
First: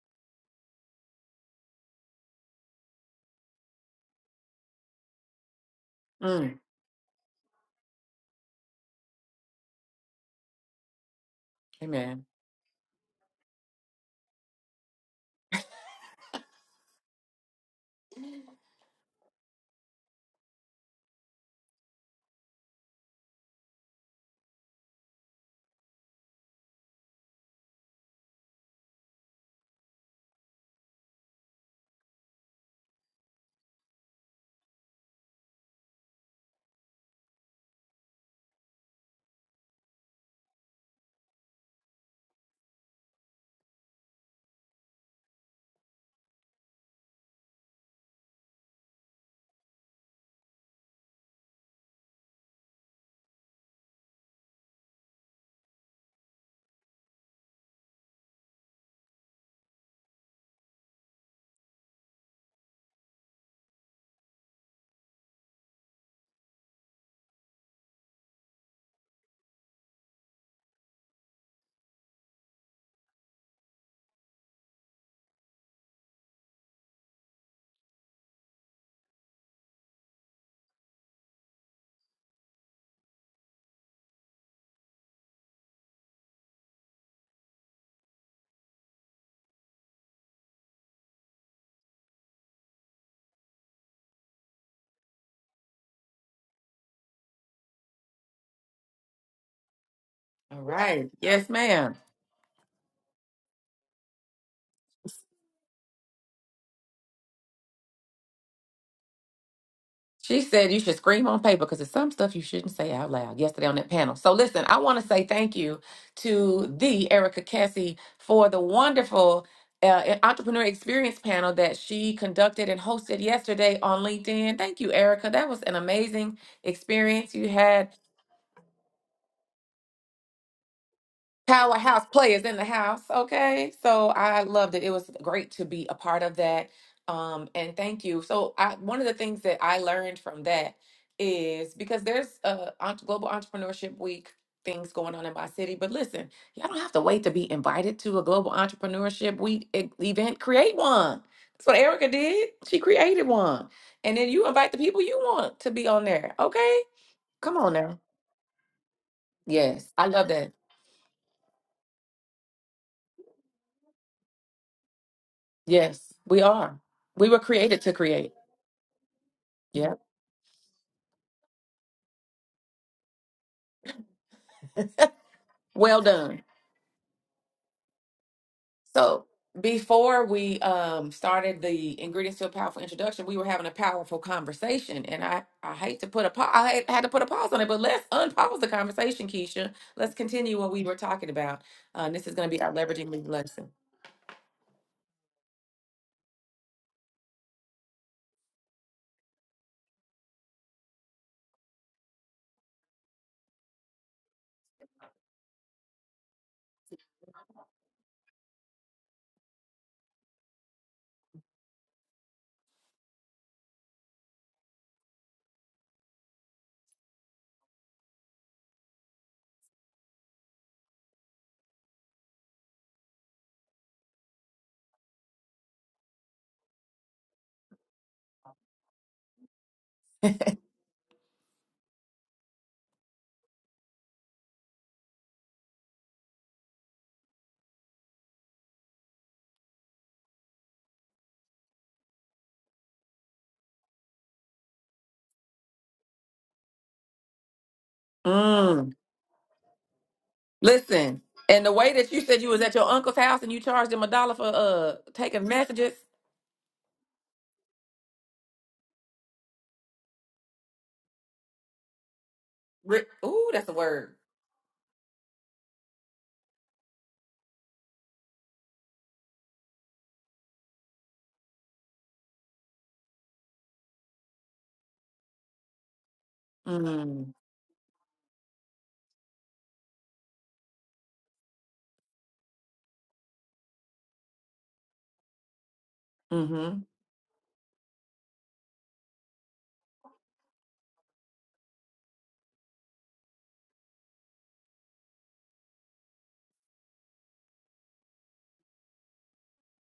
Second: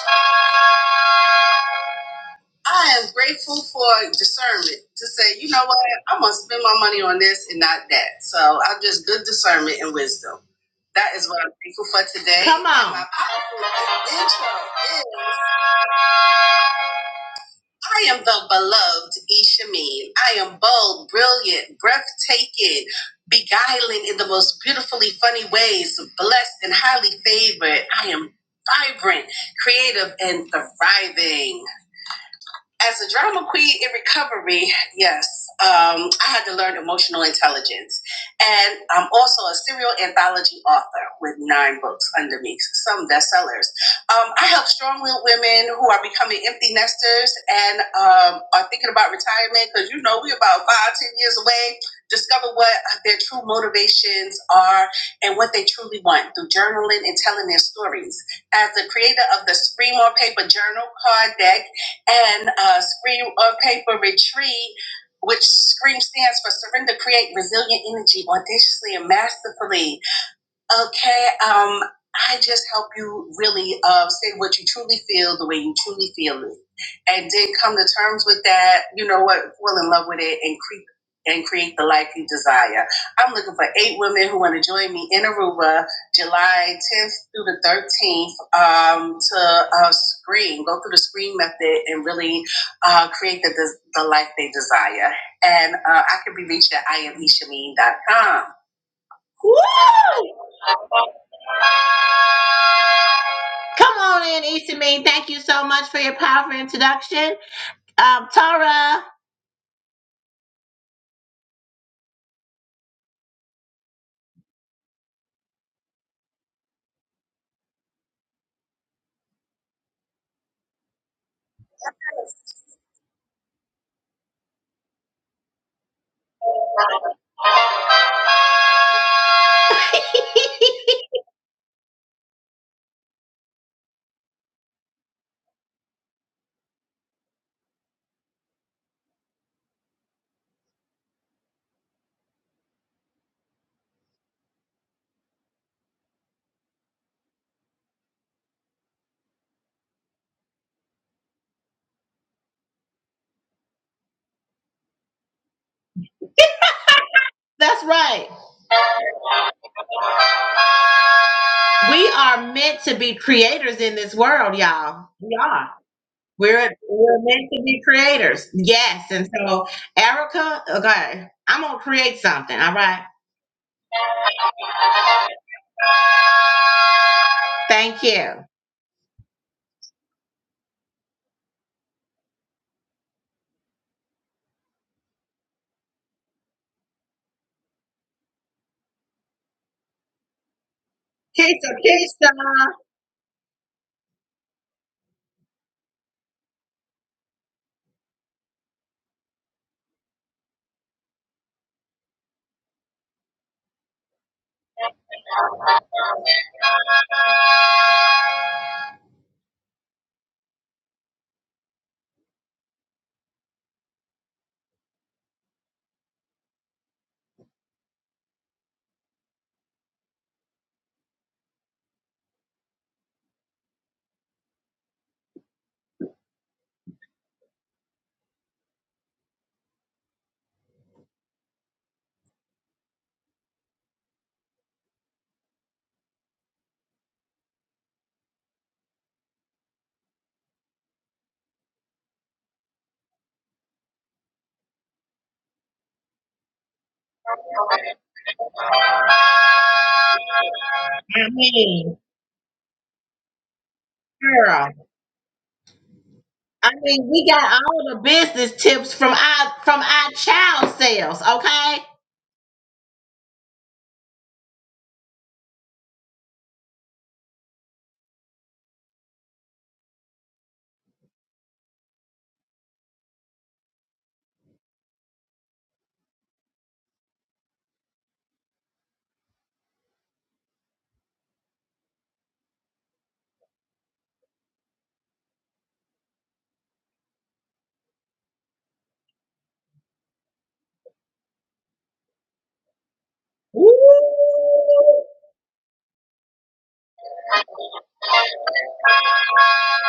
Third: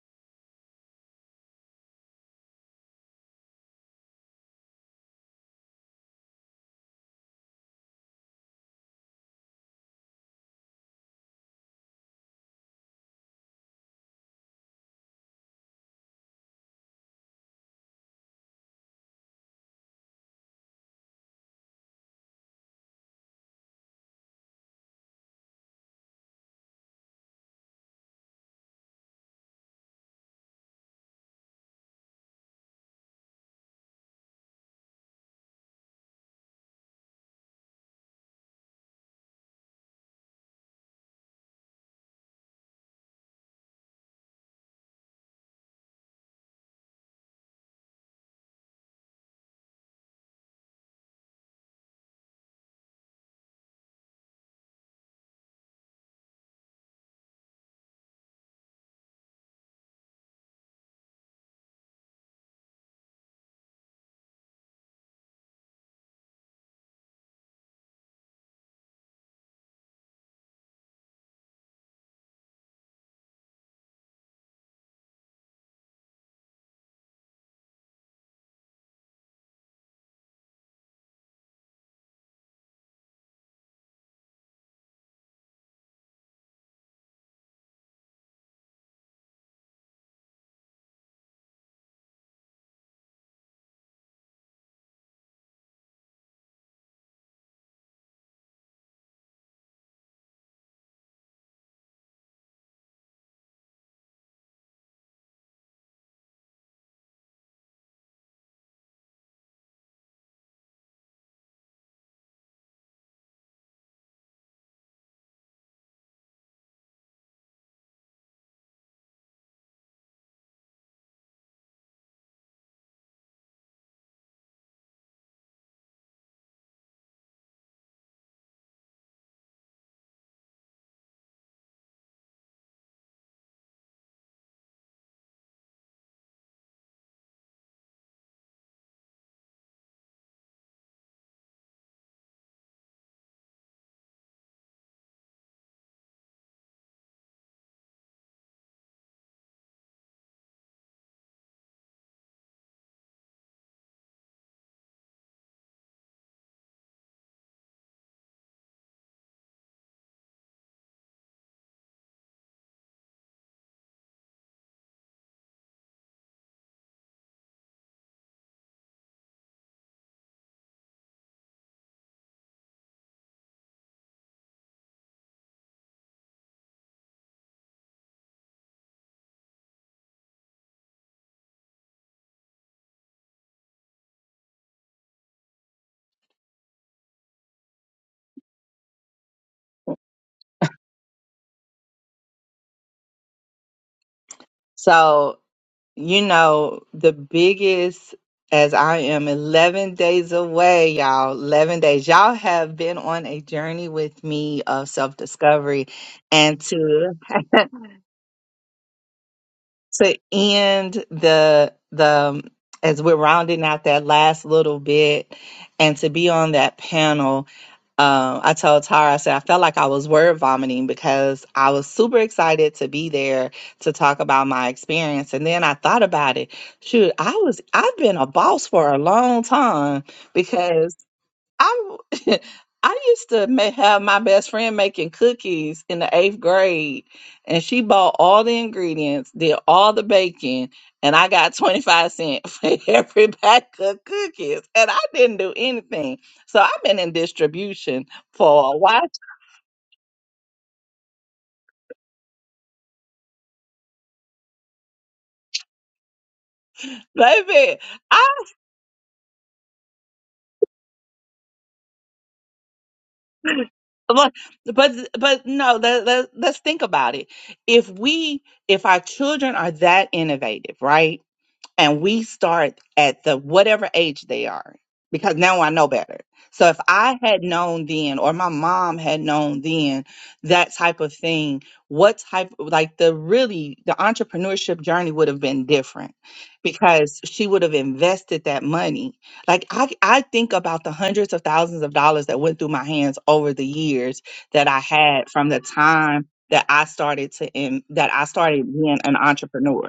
S3: I am grateful for discernment to say, you know what, I'm gonna
S1: Mm.
S3: spend my money on this and not that. So I'm just good discernment and wisdom. That is what I'm grateful for
S1: Amen.
S3: today. Come on. And My powerful intro is I am the beloved Ishameen. I am bold, brilliant, breathtaking, beguiling in the most beautifully funny ways, blessed and highly favored. I am vibrant, creative, and thriving as a drama queen in recovery, yes, um, I had to learn emotional intelligence. And I'm also a serial anthology author with nine books under me, some bestsellers. Um, I help strong willed women who are becoming empty nesters and um, are thinking about retirement because, you know, we're about five, ten years away. Discover what their true motivations are and what they truly want through journaling and telling their stories. As the creator of the Scream on Paper journal card deck, and uh, Scream on Paper Retreat, which Scream stands for Surrender, Create Resilient Energy Audaciously and Masterfully. Okay, um, I just help you really uh, say what you truly feel the way you truly feel it, and then come to terms with that. You know what? Fall in love with it and creep and create the life you desire. I'm looking for eight women who want to join me in Aruba, July 10th through the 13th, um, to uh, screen, go through the screen method, and really uh, create the, the life they desire. And uh, I can be reached at iamishameen.com. Woo!
S1: All right. Yes, ma'am.
S3: Come on in, Issa Mean. Thank you so much for your powerful introduction. Um, Tara,
S1: She said you should scream on paper because there's some stuff you shouldn't say out loud yesterday on that panel. So, listen, I want to say thank you to the Erica Cassie for the wonderful uh, e, entrepreneur experience panel that she conducted and hosted yesterday on LinkedIn. Thank you, Erica. That was an amazing experience you had. powerhouse players in the house. Okay. So I loved it. It was great to be a part of that. Um, and thank you. So I, one of the things that I learned from that is because there's a ent- global entrepreneurship week things going on in my city, but listen, y'all don't have to wait to be invited to a global entrepreneurship week e- event. Create one. That's what Erica did. She created one. And then you invite the people you want to be on there. Okay. Come on
S3: that's
S1: now.
S3: right.
S1: Yes. I love that.
S3: We are meant to be creators in this world, y'all. We are.
S1: Yes, we
S3: We're,
S1: are.
S3: we're
S1: We were
S3: meant to be
S1: created to create.
S3: creators. Yes. And so,
S1: Yeah.
S3: Erica, okay, I'm going to create something. All right.
S1: Well done.
S3: Thank you.
S1: So before we um started the ingredients to a powerful introduction, we were having a powerful conversation, and I I hate to put a pause. I had had to put a pause on it, but let's unpause the conversation, Keisha. Let's continue what we were talking about. Uh, this
S3: Keisha,
S1: is going to be our
S3: Keisha.
S1: leveraging lead lesson.
S2: So, you know, the biggest, as I am 11 days away, y'all, 11 days, y'all have been on a journey with me of self discovery and to. to end the the as we're rounding out that last little bit and to be on that panel Um, I told Tara, I said, I felt like I was word vomiting because I was super excited to be there to talk about my experience. And then I thought about it. Shoot, I was, I've been a boss for a long time because I w- I used to ma- have my best friend making cookies in the eighth grade, and she bought all the ingredients, did all the baking, and I got 25 cents for every pack of cookies, and I didn't do anything. So I've been in
S3: I
S2: distribution for a
S1: Mm.
S2: while,
S1: Listen, and the way
S3: mean,
S1: that you said you was at your uncle's house and you charged him a dollar for
S3: girl.
S1: uh taking messages.
S3: I mean, we got
S2: baby.
S3: all the
S2: I
S3: business tips from our from our child sales, okay?
S1: Re- Ooh, that's a word.
S2: but but but no let, let, let's think about it if we if our children are that innovative right and we start at the whatever age they are because now I know better. So if I
S1: Mm.
S2: had known then or my mom had known then that type of thing, what type like the really the entrepreneurship journey would have been different
S1: Mm-hmm.
S2: because she would have invested that money. Like I I think about the hundreds of thousands of dollars that went through my hands over the
S3: Woo!
S2: years that I had from the time that I started to in, that I started being an entrepreneur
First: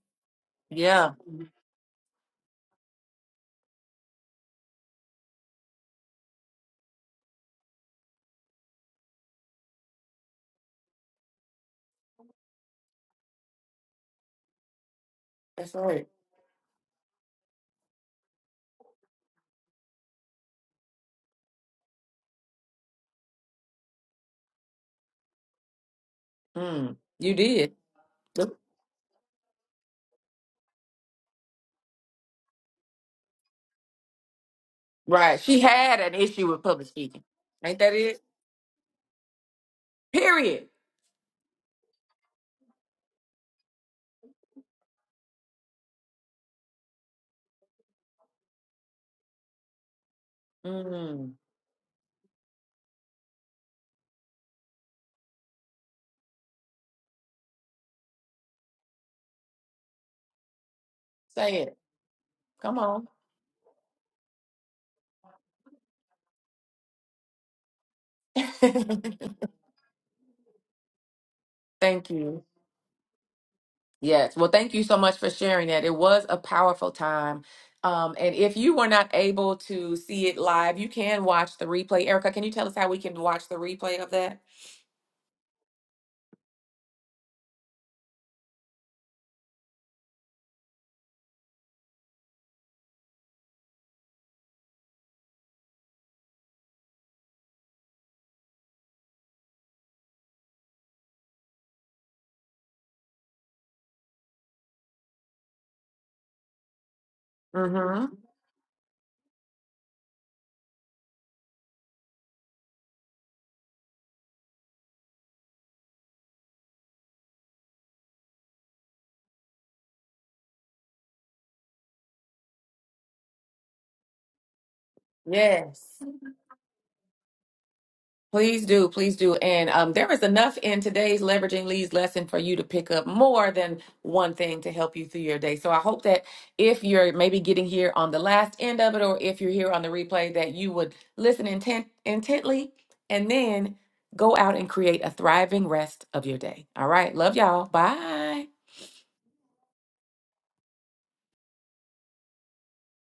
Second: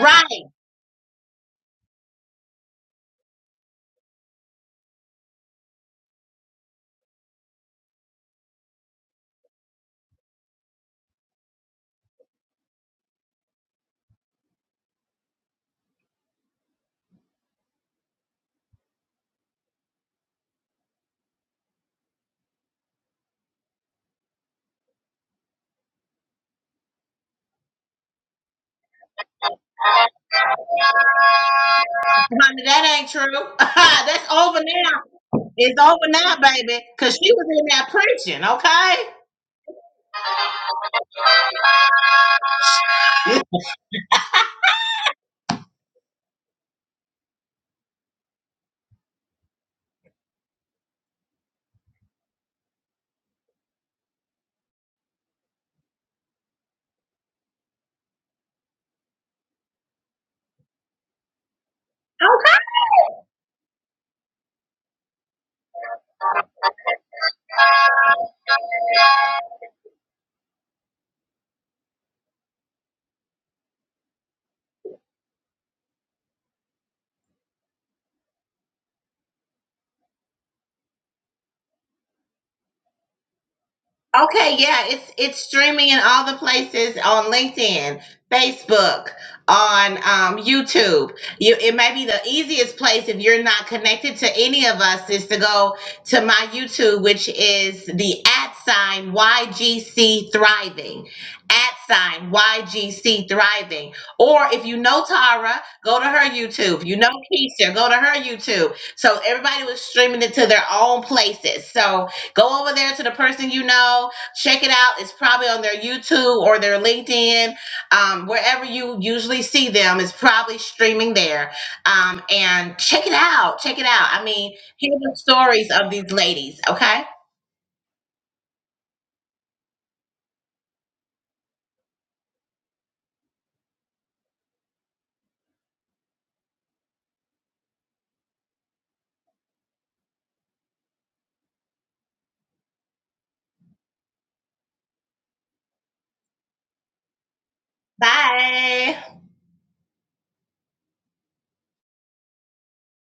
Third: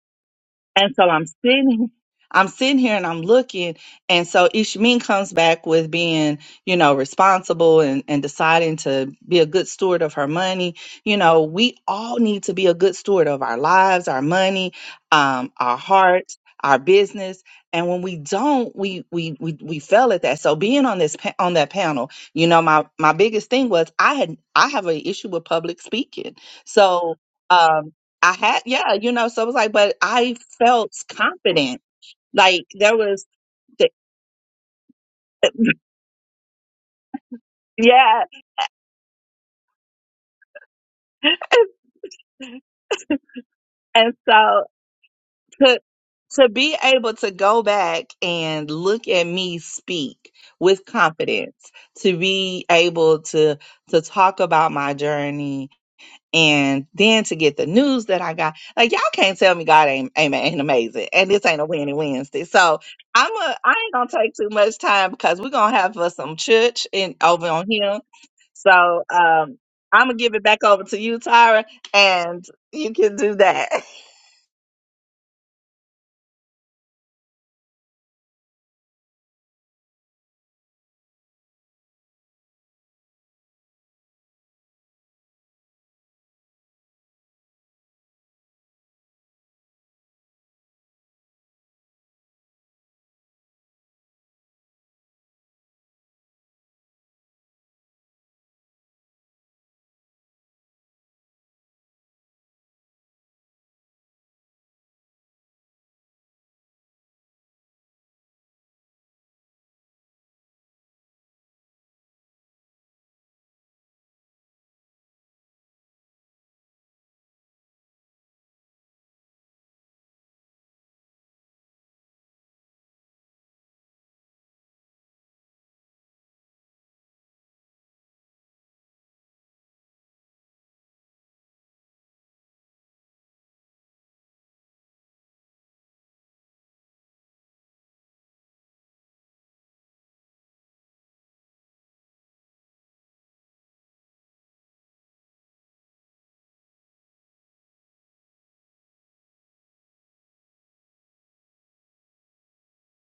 S3: Right.
S2: and so
S1: Yeah.
S2: I'm sitting, I'm sitting here and I'm looking. And so Ishmin comes back with being, you know, responsible and, and deciding to be a good steward of her money. You know, we all need to be a good steward of our lives, our money, um,
S1: That's
S2: our
S1: right.
S2: hearts, our business. And when we don't, we we we we fail at that. So being on this pa- on that panel, you know, my my biggest thing was I had I have an issue with public speaking.
S1: Mm.
S2: So
S1: You did.
S2: um I
S1: Look.
S2: had, yeah, you know, so it was like, but I felt confident.
S3: Honey,
S2: Like
S3: that
S2: there
S3: ain't true.
S2: was, the,
S3: That's over now.
S1: Right. She
S3: It's
S1: had
S3: over
S1: an
S3: now,
S1: issue with
S3: baby.
S1: public
S3: Cause
S1: speaking.
S3: she was in
S1: Ain't
S3: there
S1: that it?
S2: yeah.
S3: preaching, okay?
S1: Period.
S2: and so to, to be able to go back and look at me speak with
S1: Mm,
S2: confidence, to be able to, to talk about my journey and then to get the news that I got, like y'all can't tell me God ain't ain't, ain't amazing, and this ain't
S1: say
S2: a
S1: it.
S2: winning Wednesday.
S1: Come
S2: So
S1: on.
S2: I'm a I ain't gonna take too much time because we're gonna have us some church in over on him. So um, I'm gonna give it back over to you, Tyra,
S1: Thank you.
S2: and you can do that.
S1: Yes. Well, thank you so much for sharing that. It was a powerful time. Um, and if you were not able to see it live, you can watch the replay. Erica, can you tell us how we can watch the replay of that?
S3: Okay, yeah, it's it's streaming in all the places on LinkedIn, Facebook, on um, YouTube. You, it may be the easiest place if you're not connected to any of us is to go to my YouTube, which is the at sign YGC Thriving, at sign YGC Thriving. Or if you know Tara, go to her YouTube. If you know Keisha, go to
S1: hmm
S3: her YouTube. So everybody was streaming it to their own places. So Go over there to the person you know, check it out. It's probably on their YouTube or their LinkedIn, um, wherever you usually see them. It's probably streaming there. Um, and check it out. Check it out. I mean, hear the stories of
S1: Yes.
S3: these ladies. Okay.
S1: Please do, please do. And um, there is enough in today's leveraging leads lesson for you to pick up more than one thing to help you through your day. So I hope that if you're maybe getting here on the last end of it, or if you're here on the replay, that you would listen intent intently and then go out and create a thriving rest of your day. All right. Love y'all. Bye.
S3: Bye.